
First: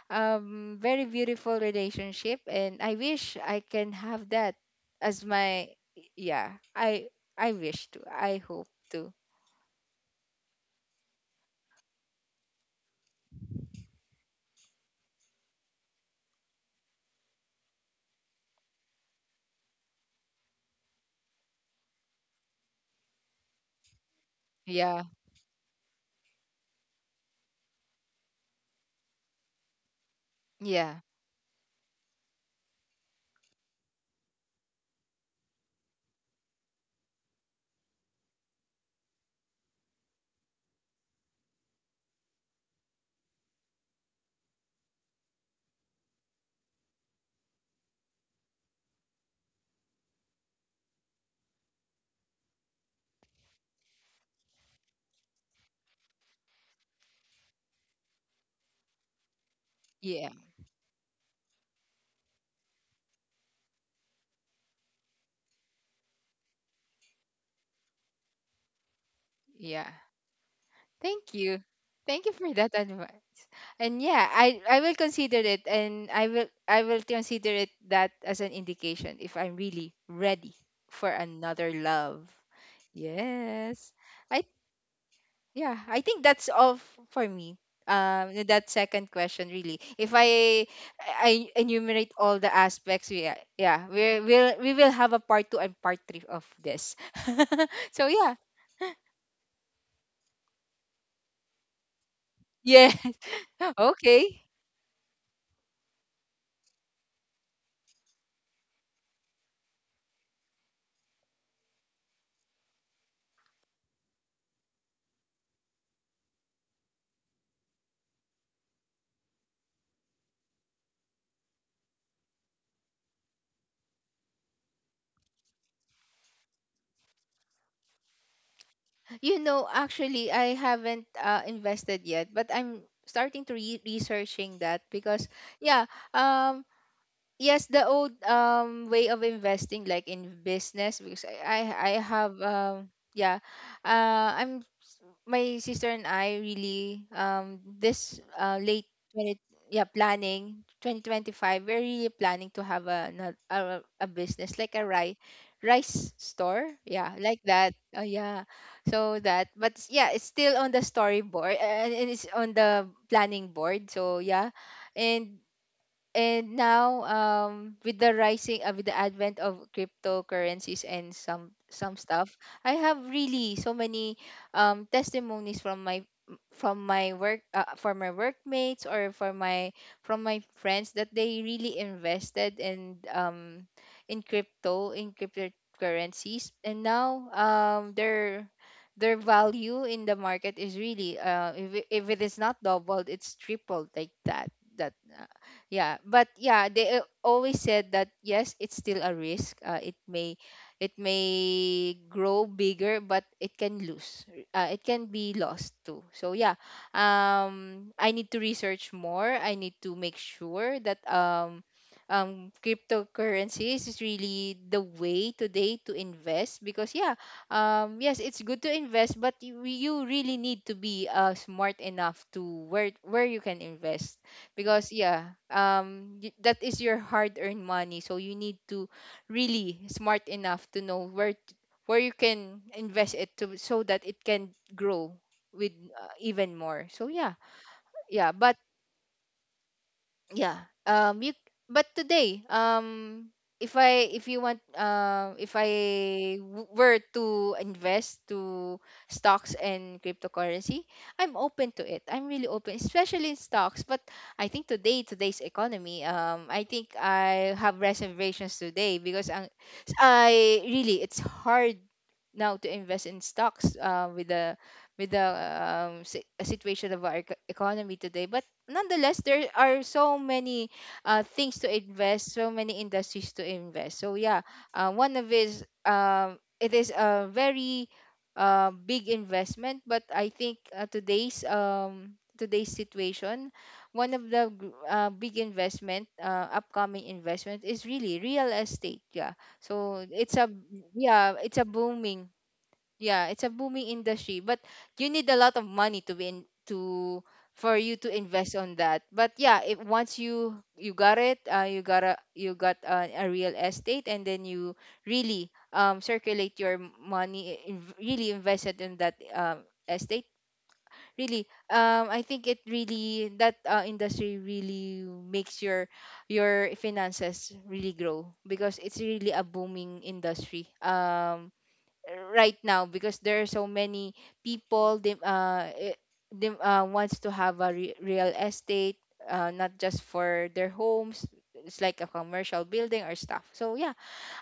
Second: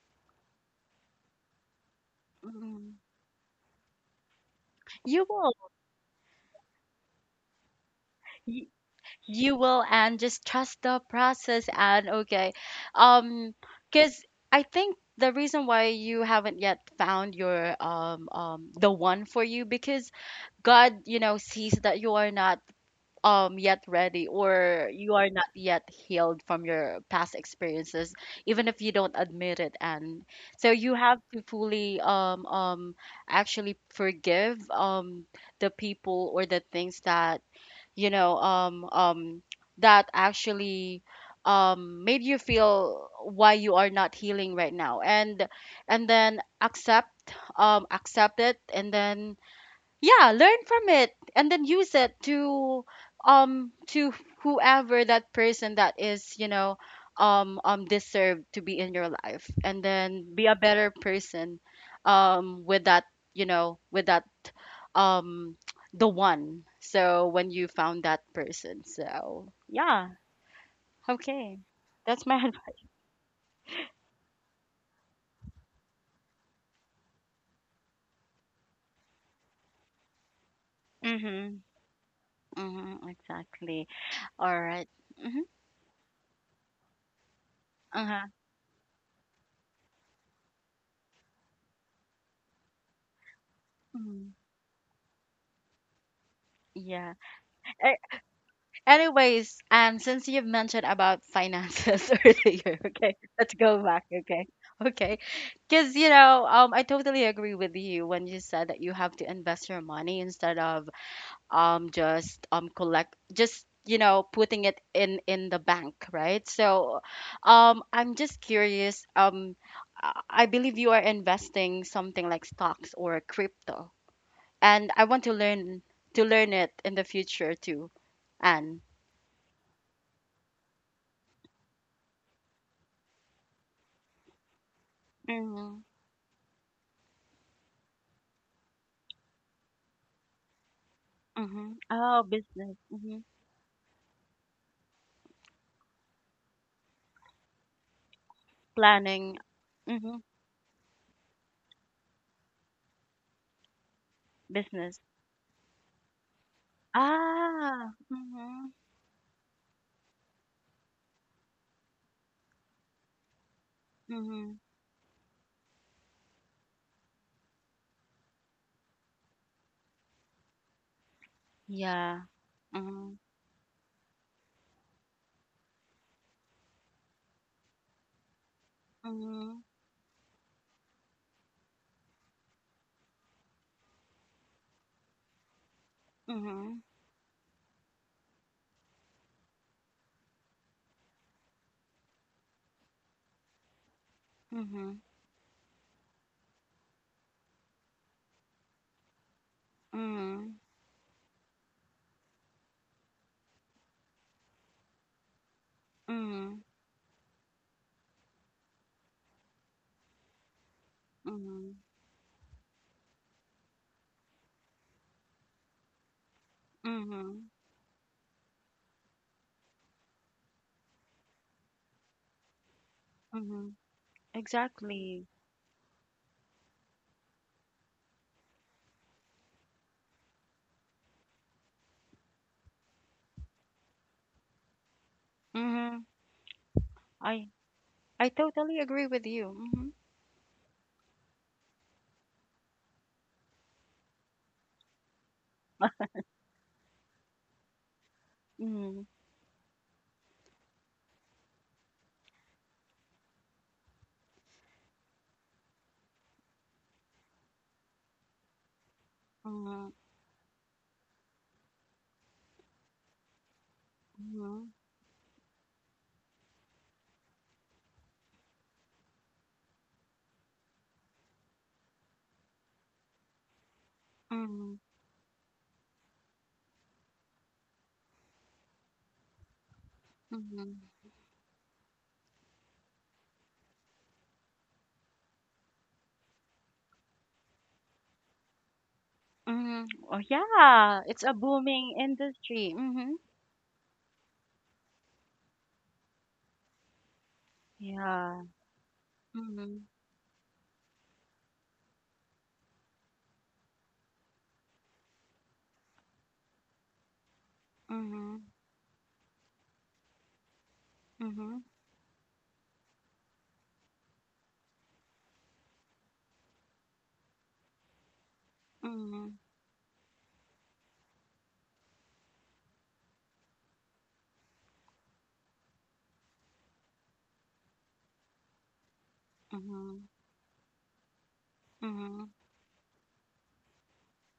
very beautiful relationship, and I Mhm. wish I can have that as You will. my, yeah, I wish to, I You, hope to. you will, and just trust the process, and okay. um, because I think the reason why you haven't yet found your the one for you, because God, you know, sees that you are not yet ready, or Yeah. you are not yet healed from your past experiences, even if you don't admit it. And so you Yeah. have to fully actually forgive the people or the things that, you know, that actually made you feel why you are not healing right now, and then accept, accept it, and then yeah, learn from it, and then use it to whoever, that person that is, you know, deserved to be in your life, and Yeah. then be a better person with that, you know, with that, um the one, so when you found that person. So Yeah. yeah, Thank okay, you. Thank that's you my for that advice. advice. And yeah, I will consider it, and I will consider it that as an indication if I'm really ready for Mm-hmm, another love. mm-hmm, exactly. Yes, I. All right. Mm-hmm, Yeah, I think that's all for me. uh-huh, With that second question really, if I enumerate all the aspects, yeah, yeah, mm-hmm. We will have a part two and part three of this. Yeah. So yeah, Anyways, and since you've mentioned about finances earlier, yeah. okay, let's go back, Okay. okay, okay, because you know, I totally agree with you when you said that you have to invest your money instead of just collect, just, you know, putting it in the bank, right? So, I'm just curious, I believe you are investing something like stocks or crypto, and I want to learn it in the future too, Anne. You know, actually, I haven't invested yet, but I'm starting to researching that. Because Mhm, yeah, um, yes, the old way of investing, like in business. Because mhm. I Oh, have business. Mhm. yeah, I'm my sister and I really this late Planning. 20, yeah, Mhm. planning 2025, we're really planning to have a business like a Business. Rice store, yeah, like that, Ah. oh yeah. Mhm. So that, yeah, it's still on the storyboard, and it's on the planning board. So yeah, Mhm. and and now with the rising with the advent of cryptocurrencies and some Yeah. stuff, I have Mhm. really so many testimonies from my, from my work, for my workmates, or for Mhm. my, from my friends, that they really invested in crypto, in cryptocurrencies, and Mhm. now their value in the market is really, if it is not doubled, it's tripled, like that. That Mhm. yeah, but yeah, they always said that yes it's still a risk. It may, Mhm. it may grow bigger, but it can lose, it can be lost too, so yeah. Mhm. I need to research more, I need to make sure that Mhm. Cryptocurrencies is really the way today to invest. Because yeah, Mhm. Yes, it's good to invest, but you really need to be smart enough to where you can Mhm. invest. Because Exactly. yeah, that is your hard earned money, so you need to really smart enough to know where you can invest it to, so that it can grow with, Mhm. Even more, so yeah. I Yeah, I but totally agree with you. Mhm. yeah, you but today, if I if you want, if were to invest to Mhm. stocks and cryptocurrency, I'm open to it, I'm really open, especially in stocks. But I think today, today's economy, I think I have reservations today because Mhm. I really, it's hard now to invest in stocks, with the, Mhm. with the situation of our economy today. But nonetheless there are so many things to invest, so many industries to invest, so yeah, Mhm. One of is it is a very big investment, but I think Mhm. today's today's situation, one of the big investment, upcoming investment is really real estate, yeah. Mhm. So Oh it's a, yeah, it's yeah, a it's a booming booming, industry. Mhm. yeah, it's a booming industry. But you need a lot of money to be in to, for you to Yeah. invest on that. But yeah, if Mhm. once you got it, you got a, You got a real estate and then you really circulate your money in, really Mhm, invest it in that estate. Really, mhm, I think it really that industry really makes your finances really grow because it's really mhm, a booming industry, right now because there are so many people. They wants to have a real estate, not just mhm, for their homes. It's like a mhm, commercial building or stuff, so yeah.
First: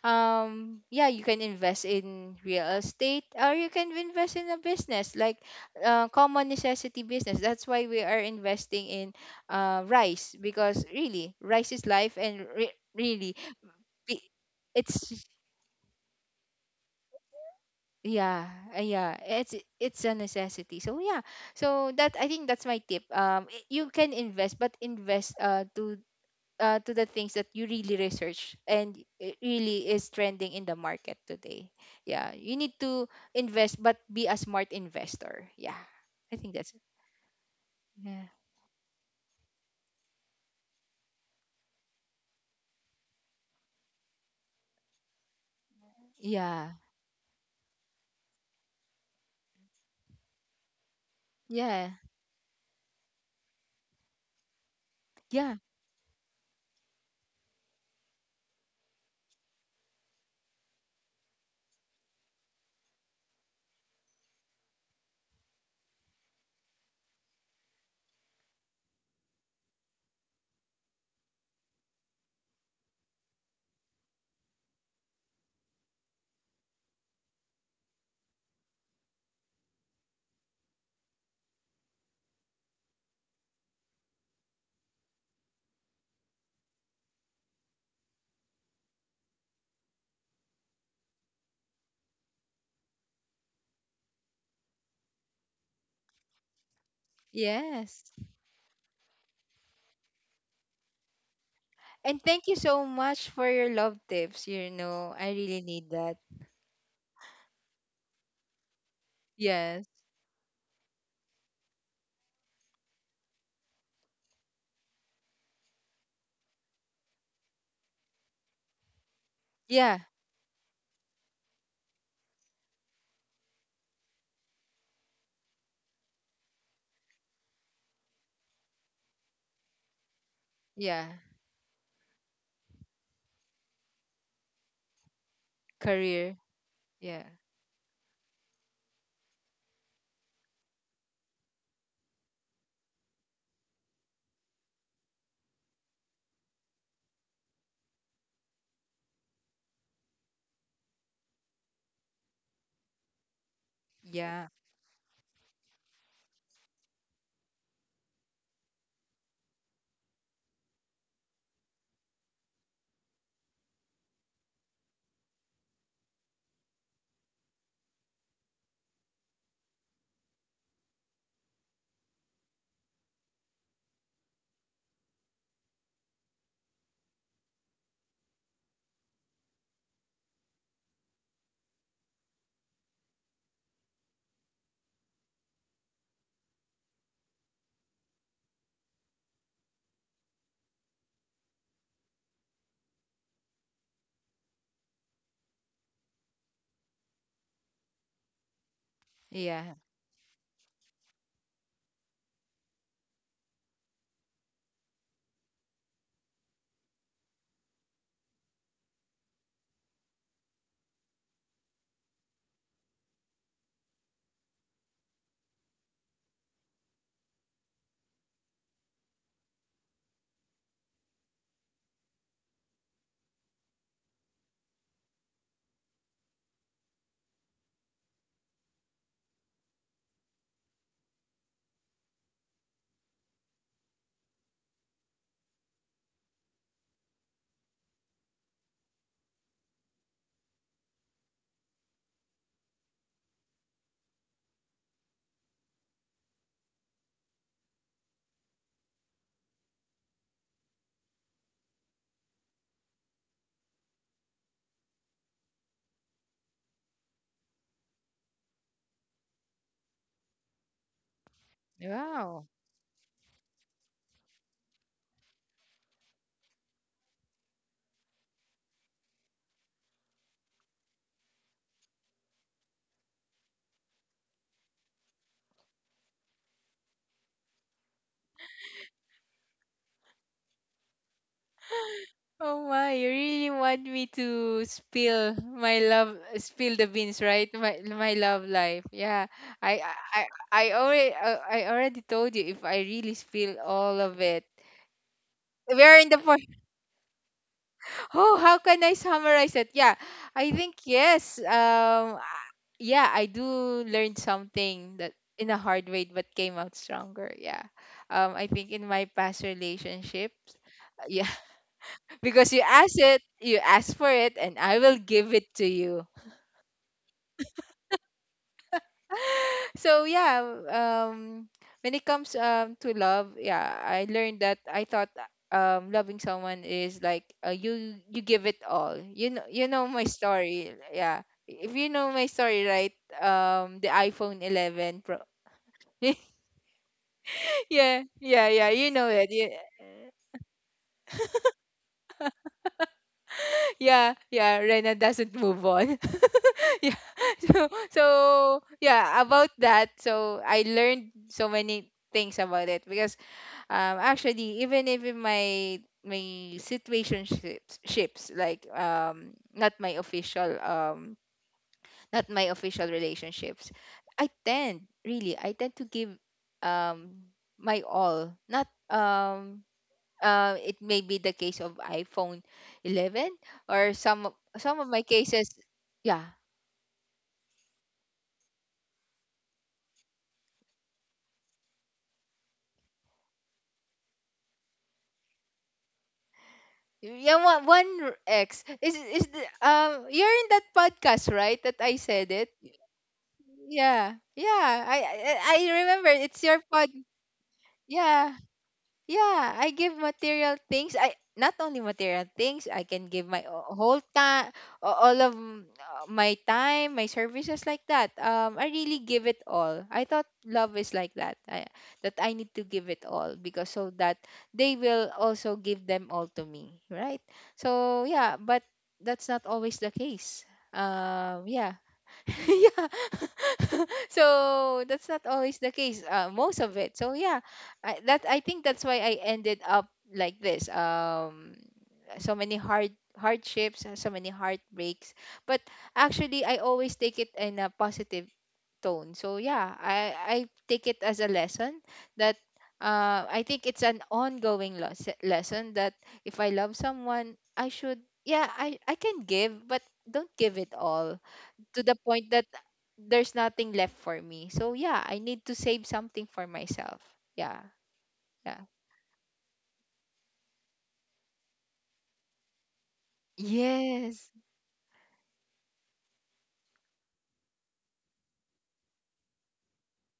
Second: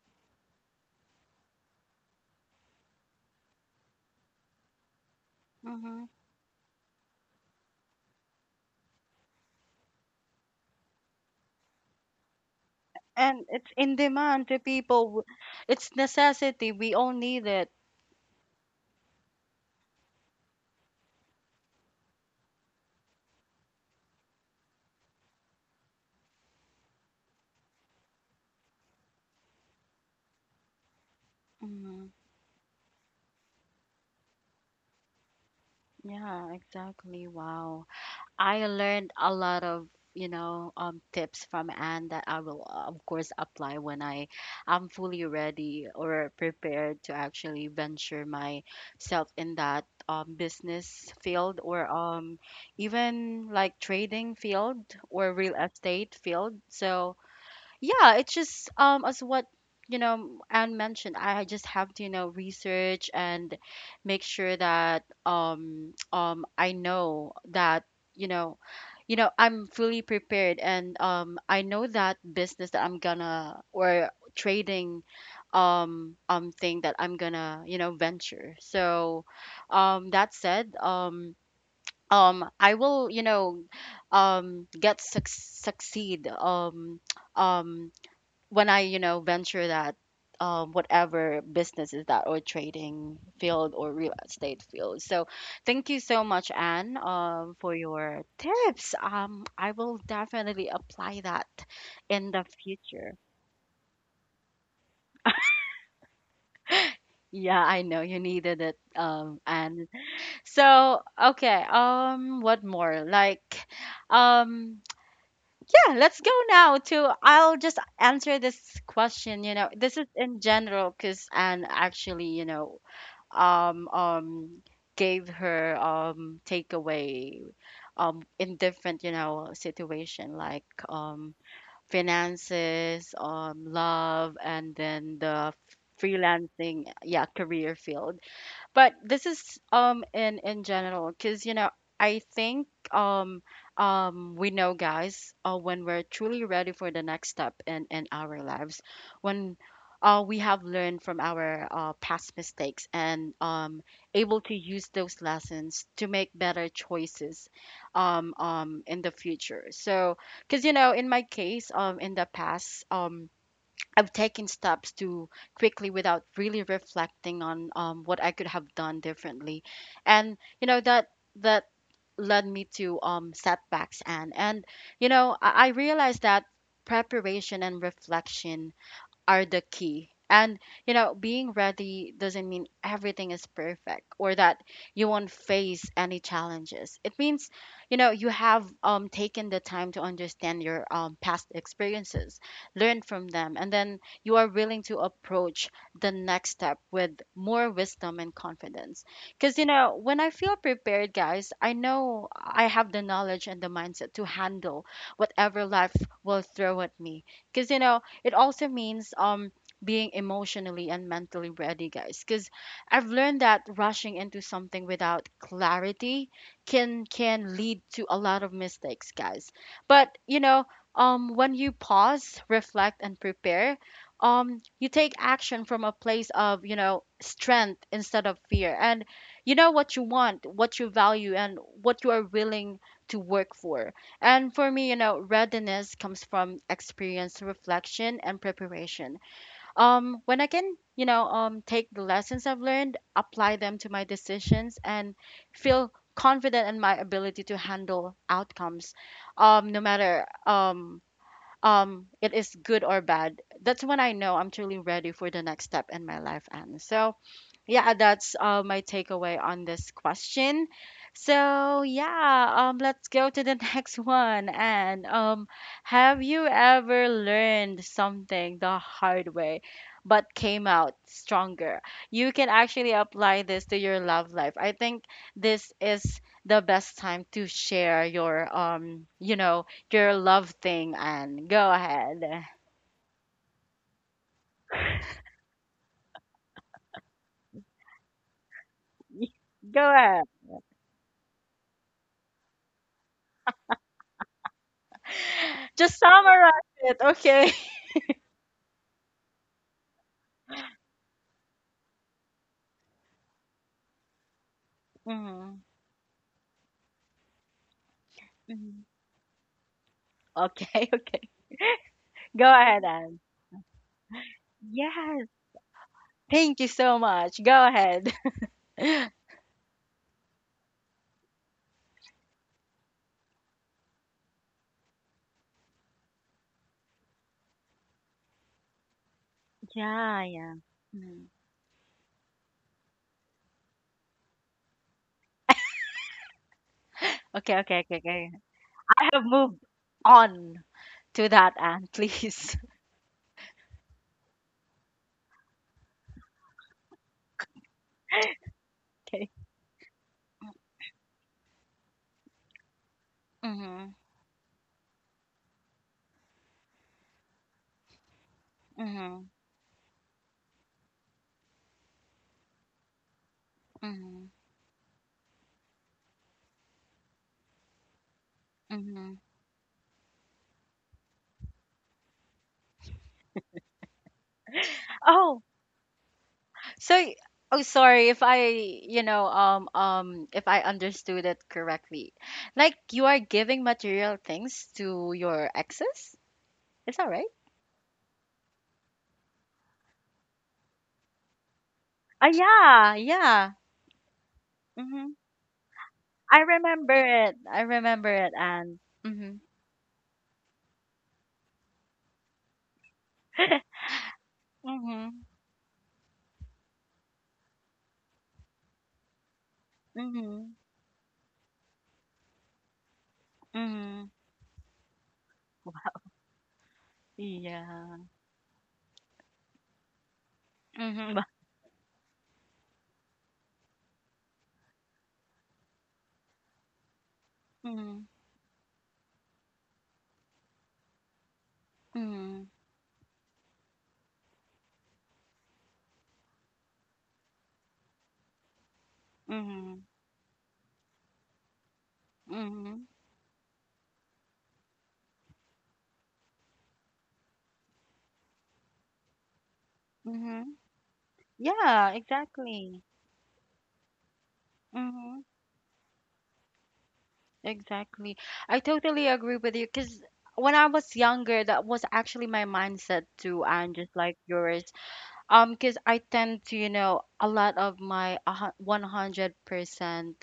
yeah, you can invest in real estate or you can invest in a business, like mhm. common necessity business. That's why we are investing in rice, because really rice is life. And really, And it's in be- demand to people. it's, It's necessity. We all need it. yeah, yeah, it's a necessity, so yeah. So that, I think that's my tip. You can invest, but invest to the things that you really research and it really is trending in the market today. Mhm. Yeah, you need to invest, but be a smart investor. Yeah, I Yeah, think that's it. exactly. Wow. Yeah I learned a lot of, you know, tips from Anne that I will, of course, apply when I am fully ready or yeah. prepared to actually venture myself in that, business field, or Yeah. Even like trading field, or Yeah. real estate field. So yeah, it's just as what, you know, Anne mentioned, I just have to, you know, research and make sure that I know that, you know, you know, I'm fully prepared, and I know that business that I'm gonna, or trading thing that I'm gonna, you know, venture. So that said, I will, you know, get succeed, um when I, you know, venture that, whatever business is that, or trading field, or real estate field. So thank you so much, Anne, for Yes. your tips. I will definitely apply that And in the thank you so future. much for your love tips, you know, I really need that. Yeah, I know you needed it, Anne. Yes. So okay, what more? Um, yeah, let's go now to. I'll just answer this question. You know, this Yeah. is in general because Anne actually, you know, um um gave her takeaway in different you know situation like Yeah. Finances, love, and then the Career. freelancing, yeah, Yeah. career field. But this is in general because you know I think um we know, guys, when we're truly ready for the next step in our lives, when we have learned from our past mistakes and able Yeah. to use those lessons to make better choices in the future. So because you know in my case, in the past, I've taken steps too quickly without really reflecting on what I could have done differently, and you know that that led me to setbacks, and you know I realized that preparation and reflection are the key. And, you know, being ready doesn't mean everything is perfect or that you won't face any challenges. It means, you know, you have taken the time to understand your past experiences, learn from them, and then you are willing to approach the next step with more wisdom and confidence. Because, you Yeah. know, when I feel prepared, guys, I know I have the knowledge and the mindset to handle whatever life will throw at me. Because, you know, it also means being emotionally and mentally ready, guys. Because I've learned that rushing into something without clarity can lead to a lot of mistakes, guys. But you know, when you pause, reflect, and prepare, you take action from a place of you know strength instead of fear, and you know what you want, what you value, and what you are willing to work for. And for me, you know, readiness comes from experience, reflection, and preparation. When I can, you know, take the lessons I've learned, apply them to my decisions, and feel confident in my ability to handle outcomes, no matter it is good or bad. That's when I know I'm truly ready for the next step in my life. And so, yeah, that's my takeaway on this question. So Wow. yeah, let's go to the next one. And have you ever learned something the hard way, but came out stronger? You can actually apply this to your love life. I think this is the best time to share your you know, your love thing. And go ahead, Oh my, you really want me to spill my love, spill the beans, right? My love life. Yeah. I go ahead. I I already told you if I really spill all of it. We Just are in the point. summarize it, okay? Oh, how can I summarize it? Yeah. I think yes. Yeah, I do learn something that in a hard way, but came out stronger. Yeah. I think Mhm. in my past relationships, Okay, okay. uh, Go because you ahead, ask Anne. it, you ask for it, and I will Yes, give it to you. thank you so much. Go ahead. So yeah, when it comes to love, yeah, I learned that I thought loving someone is like, you you give it all. You know, you know my Yeah, yeah. story. Yeah, Mm. if you know my story, right? The iPhone 11 Pro. Okay, okay, okay, Yeah, okay. yeah, yeah. You know I have it. Yeah. moved on to that, Anne, please. Yeah, yeah, Rena doesn't move on. Yeah, so so yeah, okay. about that. So I learned so many things about it because Mhm, actually, even if in my situation ships, ships, like, mhm, not my official, not my official relationships, mhm, I tend, really I tend to give um my all, not mhm. It may be the case of iPhone 11 or some of my Oh, cases. Yeah, so y- oh, sorry if I, you know, if I understood it correctly. Like you are giving material things to your exes? Is that right? yeah, one, X is the, you're in that podcast, right, that I Ah, said it. yeah, yeah. Yeah, yeah, Mm-hmm. I remember. I It's your remember pod. it. I remember it, Yeah. and mhm, Yeah, I give material things. I not only material things. I can give my whole time, mhm, my time, my services, like that. I really give it all. I thought mhm, love is like that. That I need to give it all because so mhm, that they will also give them all to me, right? yeah, So yeah, but that's not always the case. mhm, yeah. Yeah. So that's not always the case, most of it, so yeah. Mhm, that I think that's why I ended up like this, so mhm, many hard hardships and so many heartbreaks. But actually I always take it in a positive tone, so yeah, mhm, I take it as a lesson that mhm, I think it's an ongoing lesson that if I love someone, I should, yeah, I can give, but don't mhm. give it all to Yeah, the point that exactly. there's nothing left for me. So yeah, I Mhm, need to save something for myself. Yeah. exactly. I Yeah. totally agree with you because when I was younger, that was actually my mindset too, and just like Yes. yours. Because I tend to, you know, a lot of my 100%,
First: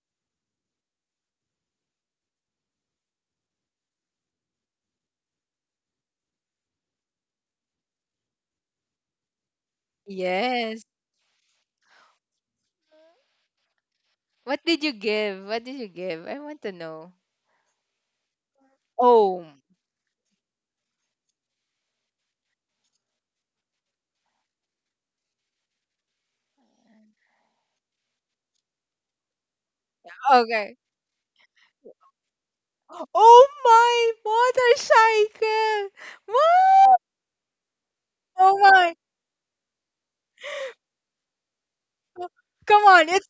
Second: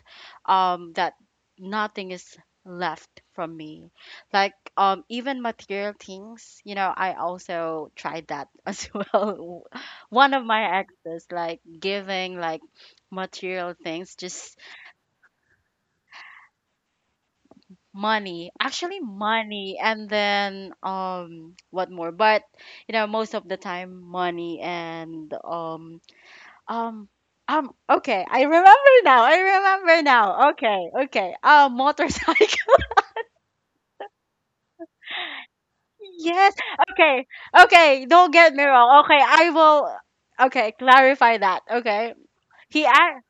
that nothing is left from me. Like, even material things, you know, I also tried that as well. One of my Yes. exes, like, giving, like, material things, just What did you give? What did you give? I want to know. money, actually Oh, money, and then, what more? But, you know, most of the time, money and, Um, okay, I remember now. I remember now. okay. Okay, okay. Motorcycle. Oh, my motorcycle. Yes. Wow. Okay. Okay. Don't get Oh me my. wrong. Okay, I will. Okay, clarify that. Okay. Come He on. asked. It's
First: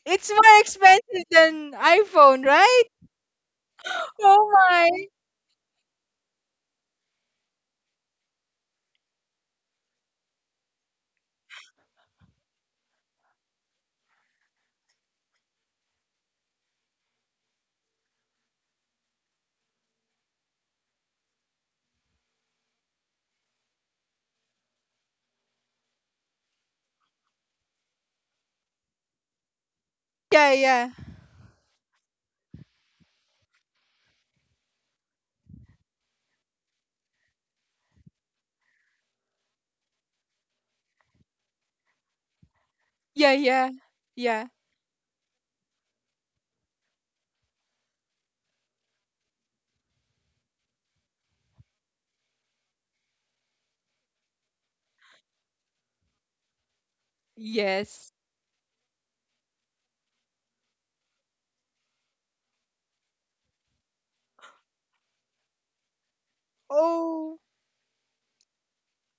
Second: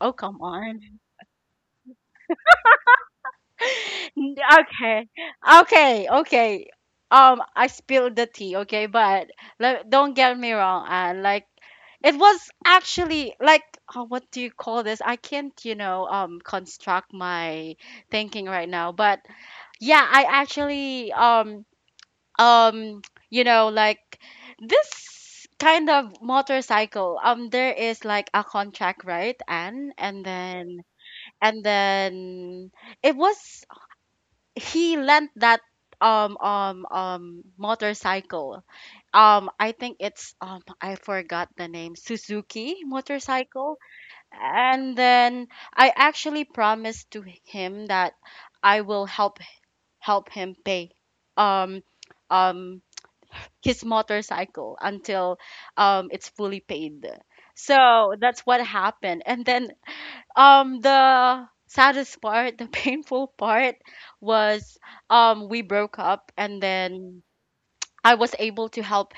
Oh, it's come more on. expensive than iPhone, right? Oh my. Okay. Okay. Okay. I spilled the tea. Okay, but don't get me wrong. Like it was actually like oh, what do you call this? I can't, you know, construct my thinking right now, but yeah, I actually um you know like this kind of motorcycle, there is like a contract, right? And and Yeah, then yeah. and then it was he lent that motorcycle, I think it's I forgot the name, Suzuki Yeah, yeah. motorcycle. Yeah. And then I actually promised to him that I will help him pay um um his motorcycle until it's fully paid. Yes. So that's what happened. And then the saddest part, the painful part was we broke up, and then Oh. I was able to help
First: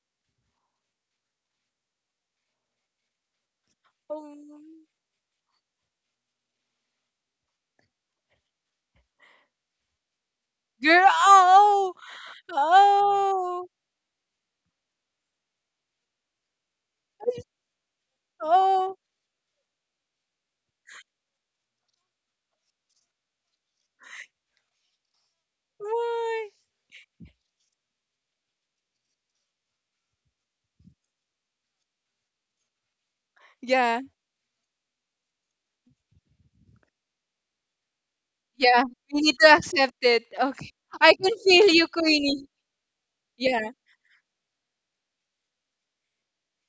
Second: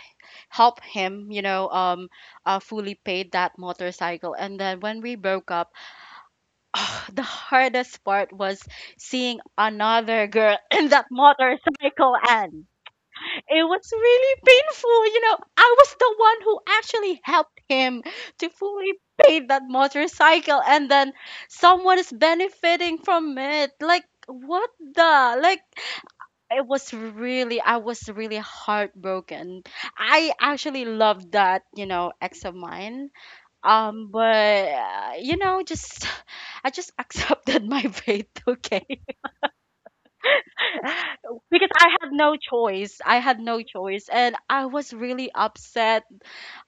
help him, you know, fully paid that motorcycle. And Oh. then when we broke up, the hardest part was seeing another girl in Girl, that oh, motorcycle. oh, And it oh, was really painful. You know, I was the one who actually am, helped him to fully pay that motorcycle, and then someone is benefiting from it. Like, what the? Like, why? it was really, I was really heartbroken. I actually loved that, you know, ex of mine. Yeah, You know, just, I just accepted my fate, yeah. okay? We need to accept it. Okay. I can feel Because you, I had no Queenie. choice. I had no Yeah. choice, and I was really upset.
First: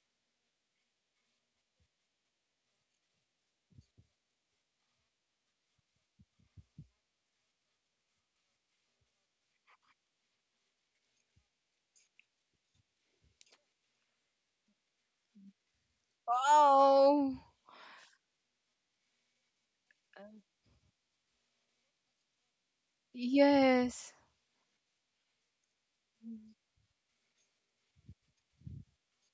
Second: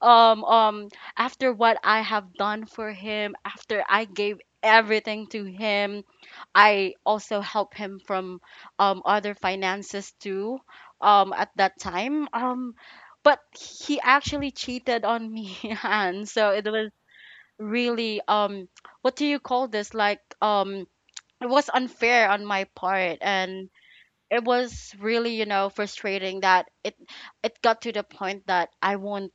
Um, um, after what I have done for him, after I gave everything to him, I also helped him from other finances too. At that time, but he actually cheated on me, and so it was Oh, really what do you call this? Like it was unfair on my part, and yes. it was really you know frustrating that it got to the point that I won't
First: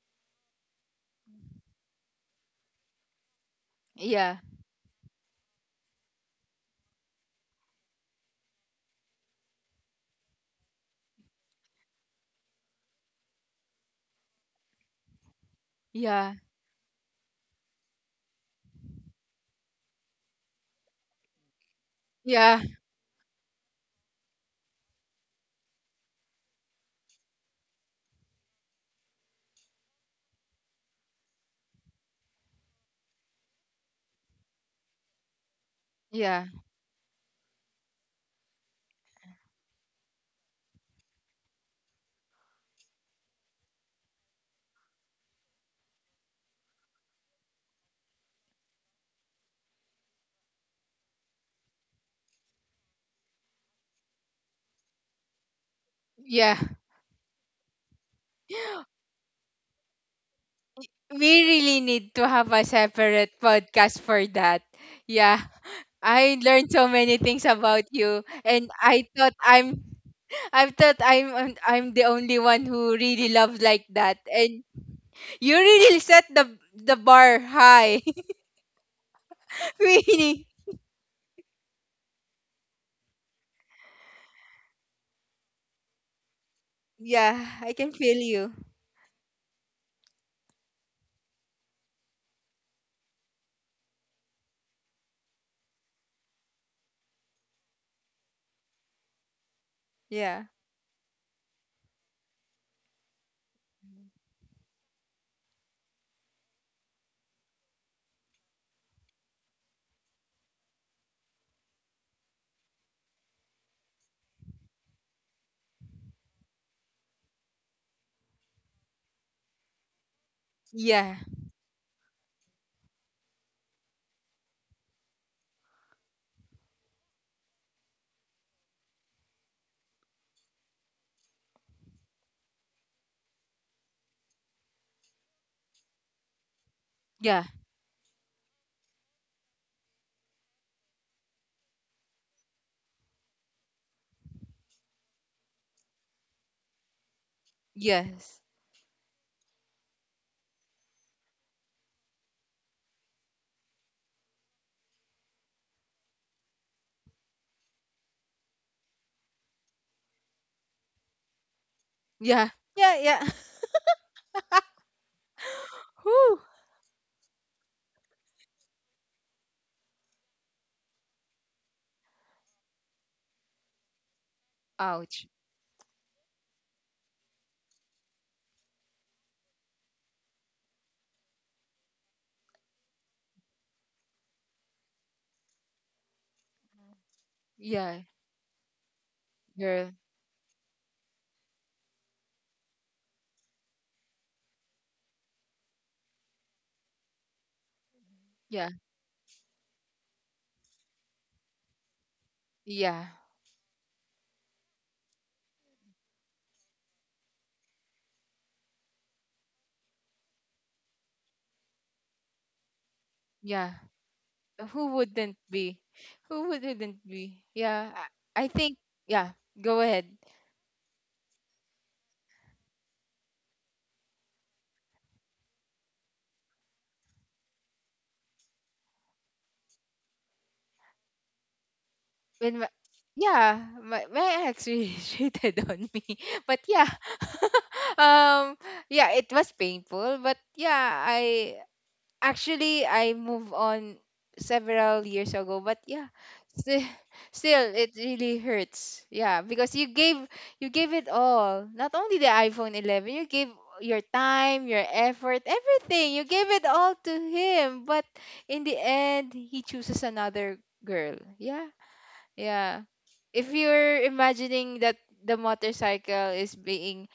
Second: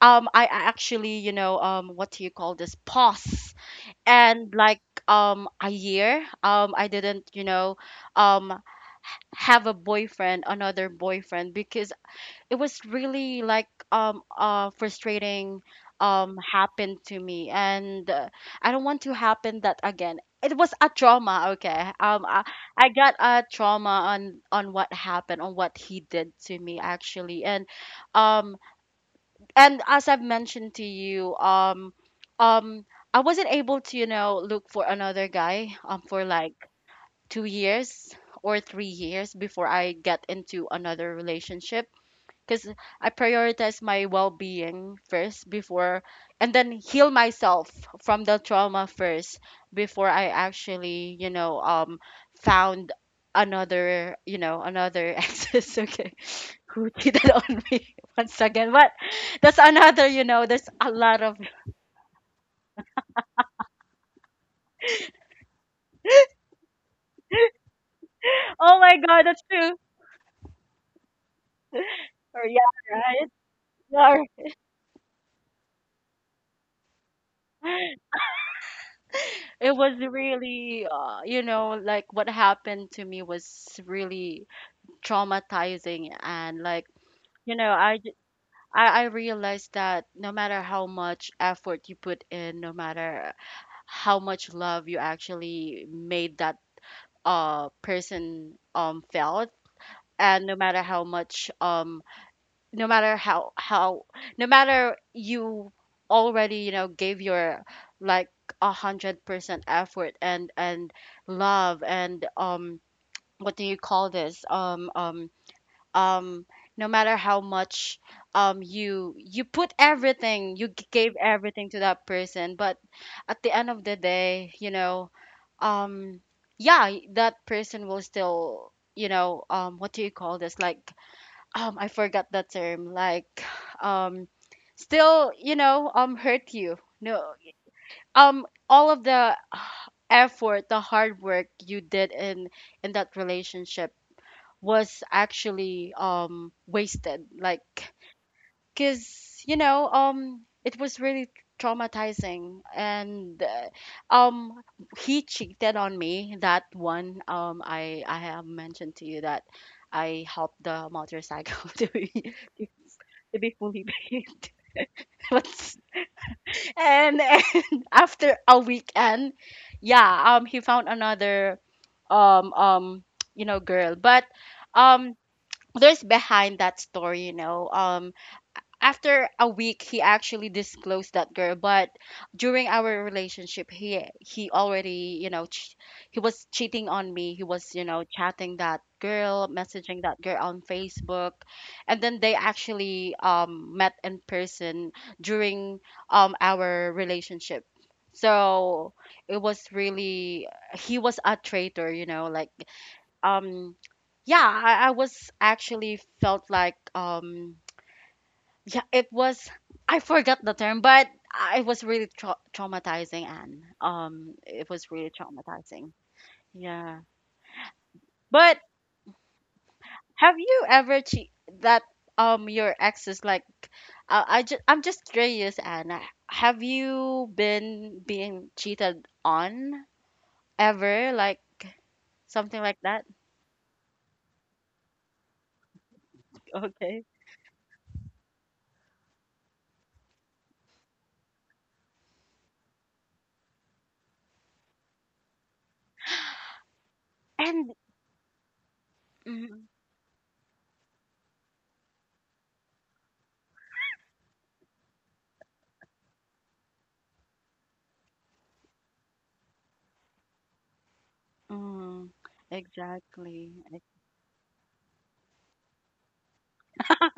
I actually you know what do you call this, pause Yeah, and like a year, I didn't you know um have a boyfriend, another boyfriend, because it was really like frustrating yeah, happened to me. And I don't want to happen that again. It was a trauma, okay. Yeah, I got a trauma on what happened, on what he did to me actually. Um and as I've mentioned to you, um I wasn't able to, you know, look for another guy for yeah, like 2 years or 3 years before I get into another relationship because I prioritize my well-being first, before, and then heal myself from the trauma first before I actually, you know, found another, you know, another exes, okay, yeah. who cheated on me once again. But that's another, you know, there's a lot We of. really need to have a separate podcast for that. Yeah. I learned so many things about you, and Oh my I god, thought that's true. I'm, I thought I'm, I'm the only Or one yeah, who really right? loved like that. Or, And you really set the bar high. it was Really. really you know like what happened to me was really traumatizing and like you Yeah, I know, can I, j- feel you. I, I realized that no matter how much effort you put in, no matter how much love you actually made that person felt, and Yeah. no matter how much no matter how how no matter you already you know gave your like 100% effort and love and what do you call this um no matter how much you put everything, you gave Yeah. everything to that person, but at the end of the day you know um yeah that person will still you know what do you call this, like I forgot the term, like um still you know hurt you, no Yeah. All of the effort, the hard work you did in that relationship was actually wasted. Like Yes. cuz you know it was really traumatizing and um he cheated on me that one, I have mentioned to you that I helped the motorcycle Yeah. Yeah, yeah. to be fully paid What's- Whew. And after a weekend, yeah, he found another um um you know girl, but um Ouch. there's behind that story, you know. After a week, he actually disclosed that girl, but during our relationship, he already, you know, he was cheating on me. He was, you know, Yeah, chatting that girl, girl. messaging that girl on Facebook, and then they actually met in person during our relationship. Yeah. So it was really he was a traitor, you know, like Yeah. um yeah I was actually felt like yeah it was I forgot the term but I was really traumatizing and Yeah. It was Who really wouldn't be? traumatizing, yeah. Wouldn't be? Yeah. I But think, yeah, go ahead. have you ever che- that your ex is like I just I'm just curious, Anna, have you been being cheated on ever, like something When my, like that? yeah, my ex really cheated on me. But yeah. Okay, Um, yeah, it was painful, but yeah, I, actually I moved on several years ago, but yeah, still, and still it really hurts. Yeah, mhm. because you gave, you gave it all. Not only the iPhone 11, you gave your time, your effort, everything. You gave it all to him, but in the end, he chooses another girl. Yeah, Mm, yeah. exactly. If you're imagining that the motorcycle is being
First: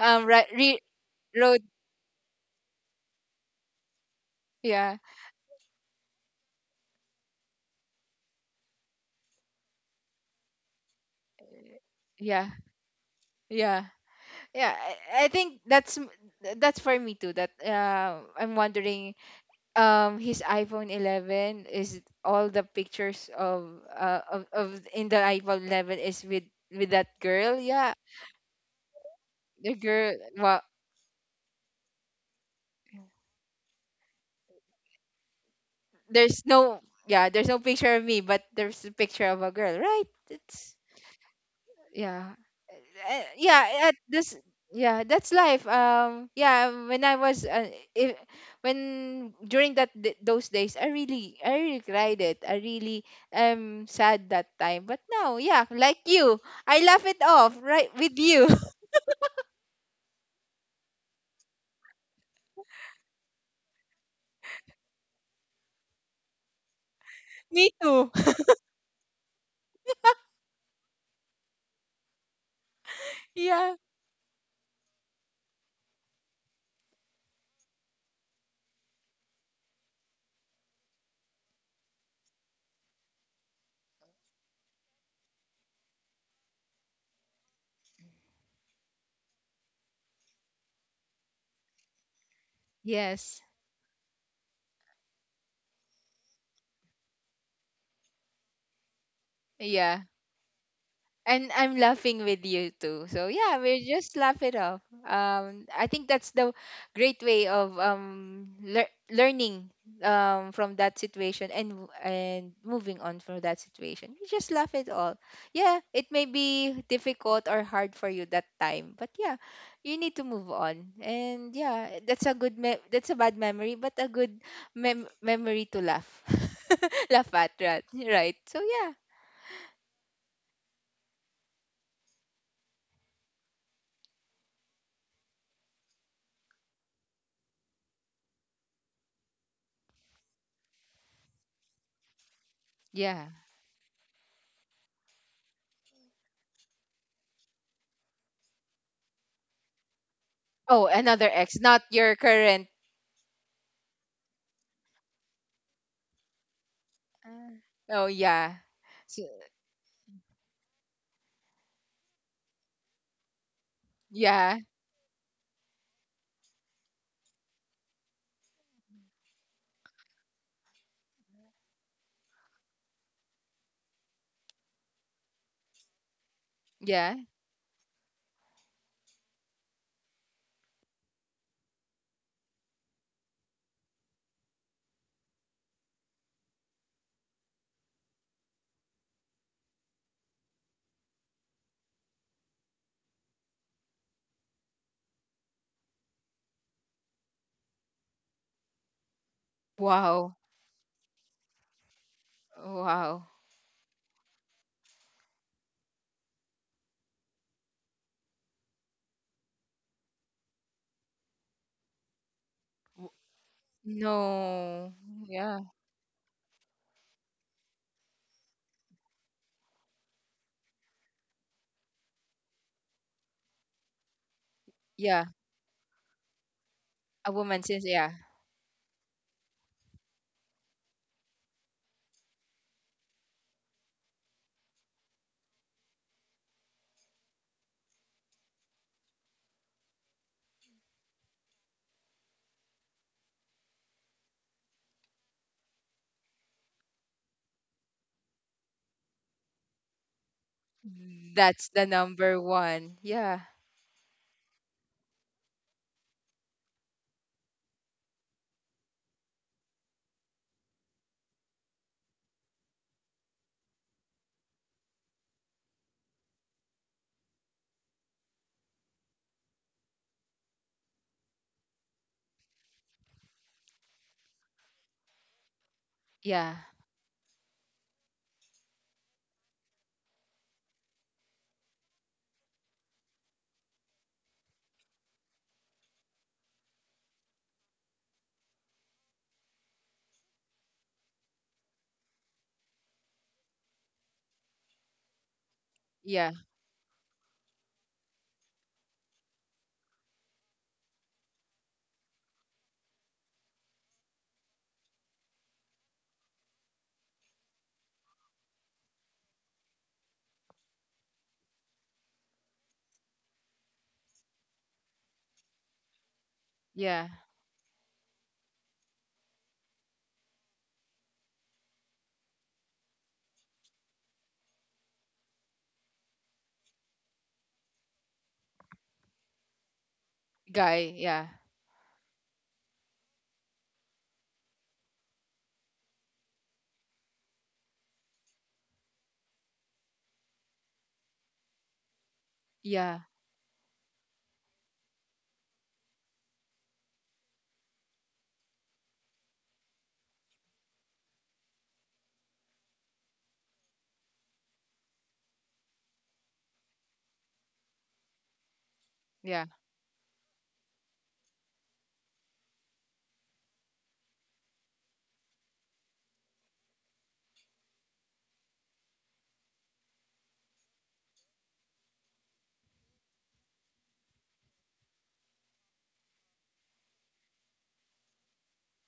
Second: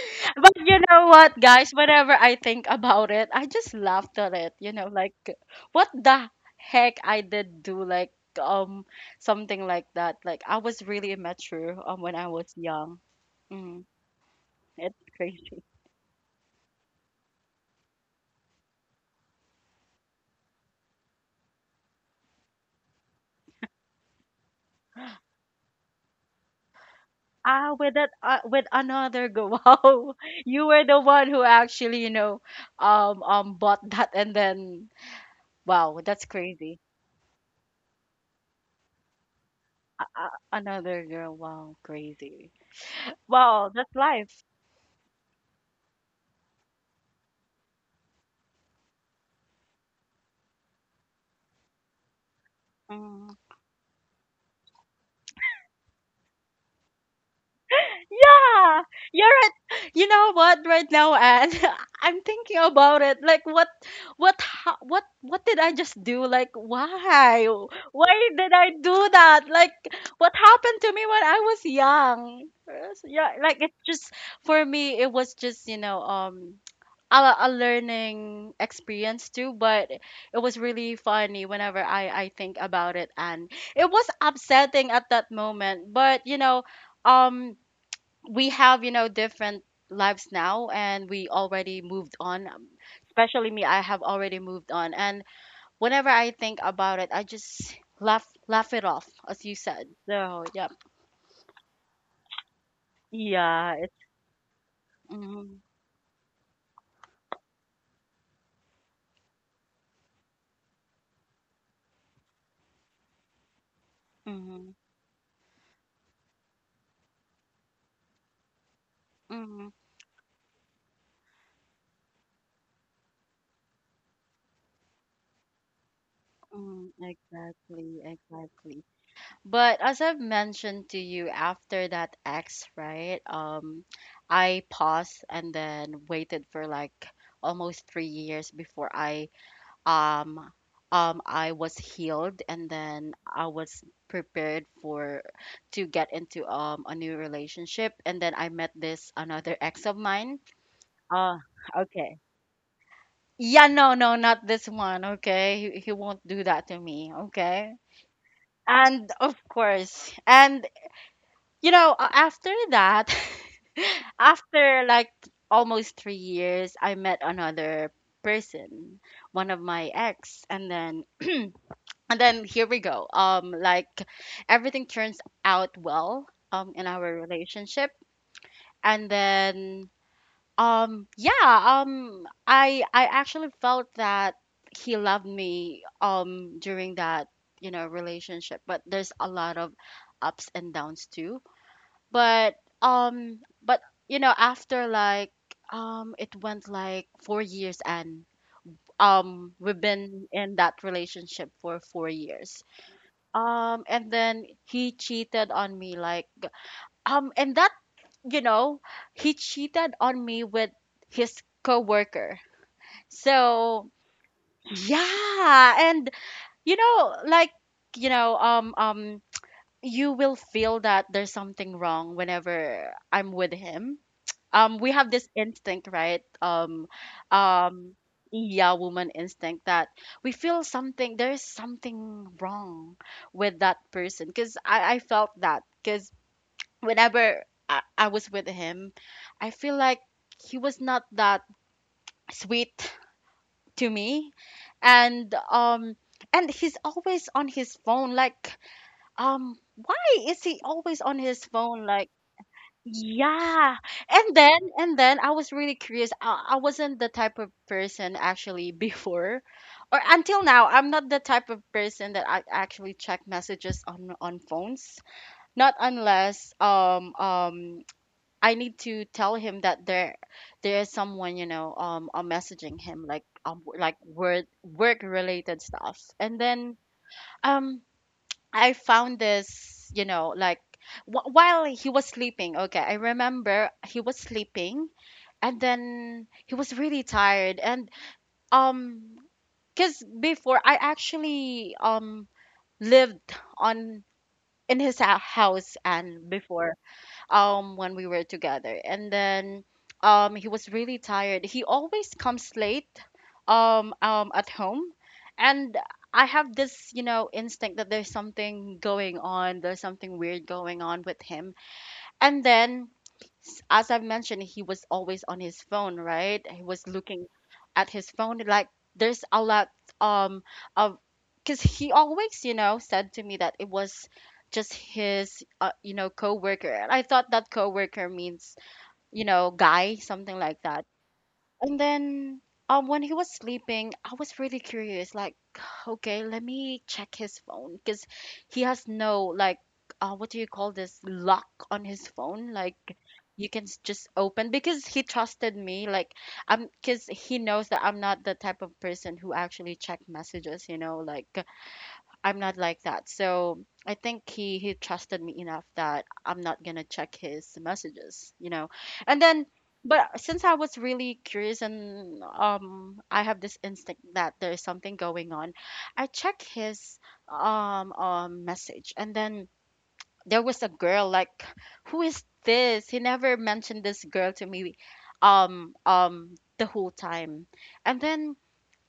um right But you re- know what, road, guys? Whenever I think about it, I just laughed at it. You know, yeah, like what the heck I did do, like um something like that. Like I was really immature when I yeah, was young. Mm, yeah. Yeah, it's I crazy. think that's that's for me too, that I'm wondering his iPhone 11 is all the pictures of of in the iPhone 11 is with that girl. Ah, Yeah, with that, with another go. the Wow, girl, you well, were the one who actually, you know, bought that, and then wow, that's there's crazy. no, yeah, there's no picture of me, but there's a picture of a girl, right? It's Another girl. Wow, yeah, crazy. Well, that's yeah, at this. life. Yeah, that's life. Um, yeah, when I was, I when during that those days, I really cried it. I really Mhm. am sad that time. But now, yeah, like you, I laugh it off, right, with you. Yeah, you're right. You know what? Right now, and I'm thinking about it. Like, what did I just do? Like, why? Me too. Why did I do that? Like, what happened to me when I was young? Yeah, like Yeah. it's just for me. It was just a learning experience too. But it was really funny whenever I think about it, and it was upsetting at that moment. But um we have you know different lives now, and we already moved on, Yes. especially me. I have already moved on, and whenever I think about it, I just laugh it off, as you said. Yeah. So yeah, And I'm laughing with you too. So yeah, yeah, we it's just laugh it off. mm-hmm, I think that's the great way of learning from that situation, and moving on from that situation. You just mm-hmm, laugh it all. Yeah, it may be difficult or hard for you that time, but yeah, mm-hmm, you need to move on. And yeah, that's a that's a bad memory, but a good memory to laugh, mm-hmm, laugh at, right? exactly, Right. So yeah, but as I've mentioned to you, after that ex, right, I paused and then waited for like almost 3 years before I um I was healed and then yeah. I was prepared for to get into a new relationship, and then I met this another ex of mine. Oh, another Uh ex, not your okay. current. Yeah, no, no, not this one, okay? He won't do that to me, Ah. okay? Oh, yeah. And So, of course. And you know, a- after that yeah. after like almost 3 years I met another person, one of my ex, and then and then here we go, like everything turns out well in our Yeah. relationship. And then um yeah I actually felt that he loved me during that you know relationship, but there's a lot of ups and downs too. But um but you know, after like it went like 4 years, and we've been Wow. in that relationship for 4 years, Wow. And then he cheated on me, like and that you know he cheated on me with his coworker. So No. Yeah. yeah, and you know, like you know, you will feel that there's something wrong whenever I'm with him. We have Yeah. this instinct, right? A woman says um, yeah. yeah, woman instinct that we feel something. There is something wrong with that person. Because I felt that. Because whenever I was with him, I feel like he was not that sweet to me, and and he's always on his phone, like why is he always on his That's the phone? Like, number one. Yeah. yeah. And then I was really curious. I wasn't the type of person actually before, or until now. I'm not the type of person that I actually check messages on phones. Not unless I need to tell him that there is someone you know I'm messaging him, like word work related stuff, and Yeah. then um I found this, you know, like wh- while he was sleeping. Okay, I remember he was sleeping, and then he was really tired. And um, because before I actually lived on in his hou- house and Yeah. before when we were together, and then he was really tired. He always comes late at home, and I have this you know instinct that there's something going on, there's something weird going on with him. And then, s- as I've mentioned, he was always on his phone, right? He was Yeah. looking at his phone. Like, there's a lot um of, because he always, you know, said to me that it was just his, you know, coworker. And I thought that coworker means, you know, guy, something like that. Guy. Yeah. And then, when he was sleeping, I was really curious. Like, okay, let me check his phone because he has no like, what do you call this, lock on his phone? Like Yeah. you can s- just open, because he trusted me. Like because he knows that I'm not the type of person who actually check messages, you know, like I'm not like that. So I think he trusted me enough that I'm not gonna check his messages, you know. And Yeah. then, but since I was really curious, and I have this instinct that there's something going on, I check his message. And then there was a girl, like who is this? He never mentioned this girl to me the whole time. And then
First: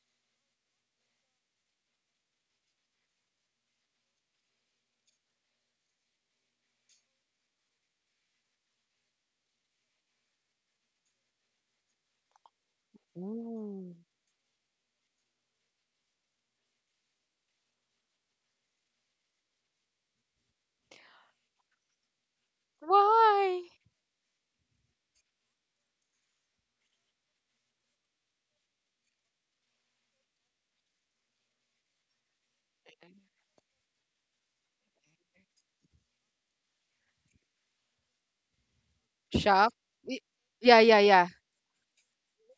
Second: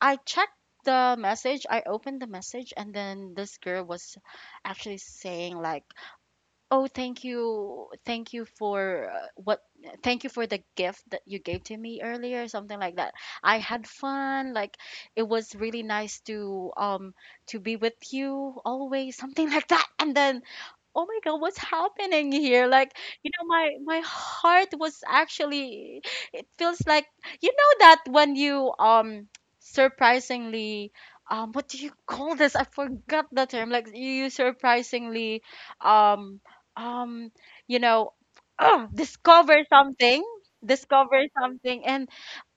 I checked the message, I opened the message, and then this girl was actually saying like, "Oh, thank you. Thank you for what thank you for the gift that you gave to me earlier," something like that. "I had Ooh. fun. Like it was really nice to be with you always," something like that. And then, oh my God, what's happening here? Like, you know, Why? my heart was actually, it feels like you know that when you surprisingly what do you call this? I forgot the term. Like you surprisingly um um you know oh, discover Shock. Y- something, Yeah. Yeah. Yeah. And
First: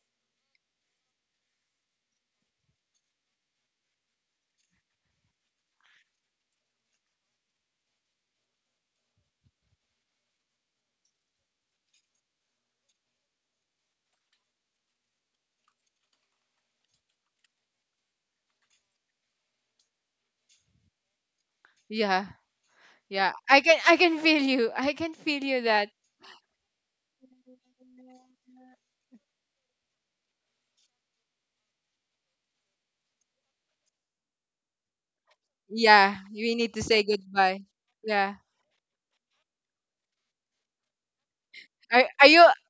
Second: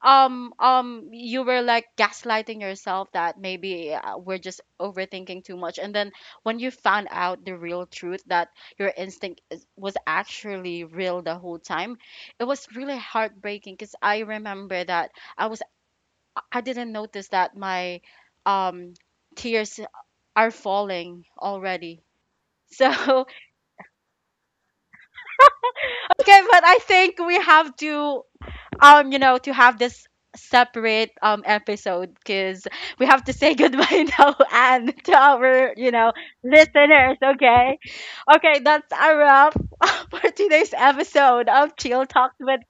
you were like gaslighting yourself that maybe we're just overthinking too much, and then when you found out the real truth that your was actually real the whole time, it was really heartbreaking. Because I remember that I was, I didn't notice that my um tears are falling already. Yeah. So Yeah. I can. I can feel you. I can feel you. That. okay, but I think we have to you know to have this separate episode, because we have to say goodbye now, and to our you know Yeah. We need to say listeners, goodbye. okay? Yeah. Okay, that's a wrap for today's episode of Are Chill are Talks you, with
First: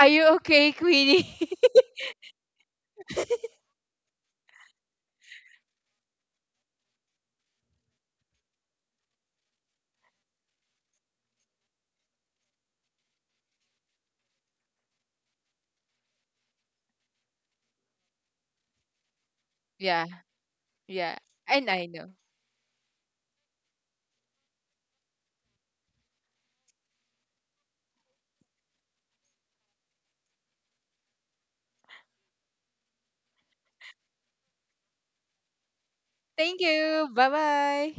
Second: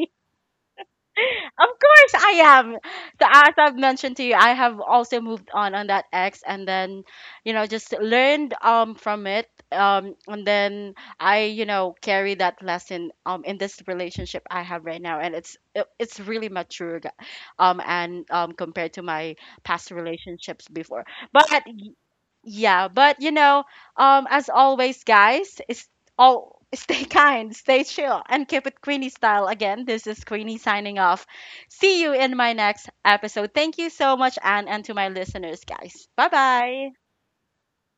are you okay, Queenie? Of course I am. So as I've mentioned to you, I have also moved on that ex, and then, you know, just learned from it. And then I, you know, carry that lesson in this relationship I have right now, and it's really mature g- and compared to my past Yeah, relationships before. yeah. But And I know. yeah, but you know, as always, guys, it's all stay kind, stay chill, and keep it Queenie style. Again, this is Queenie signing off. See you in my next episode. Thank you so much, Anne, and to my listeners, guys. Bye Thank bye. you. Bye bye.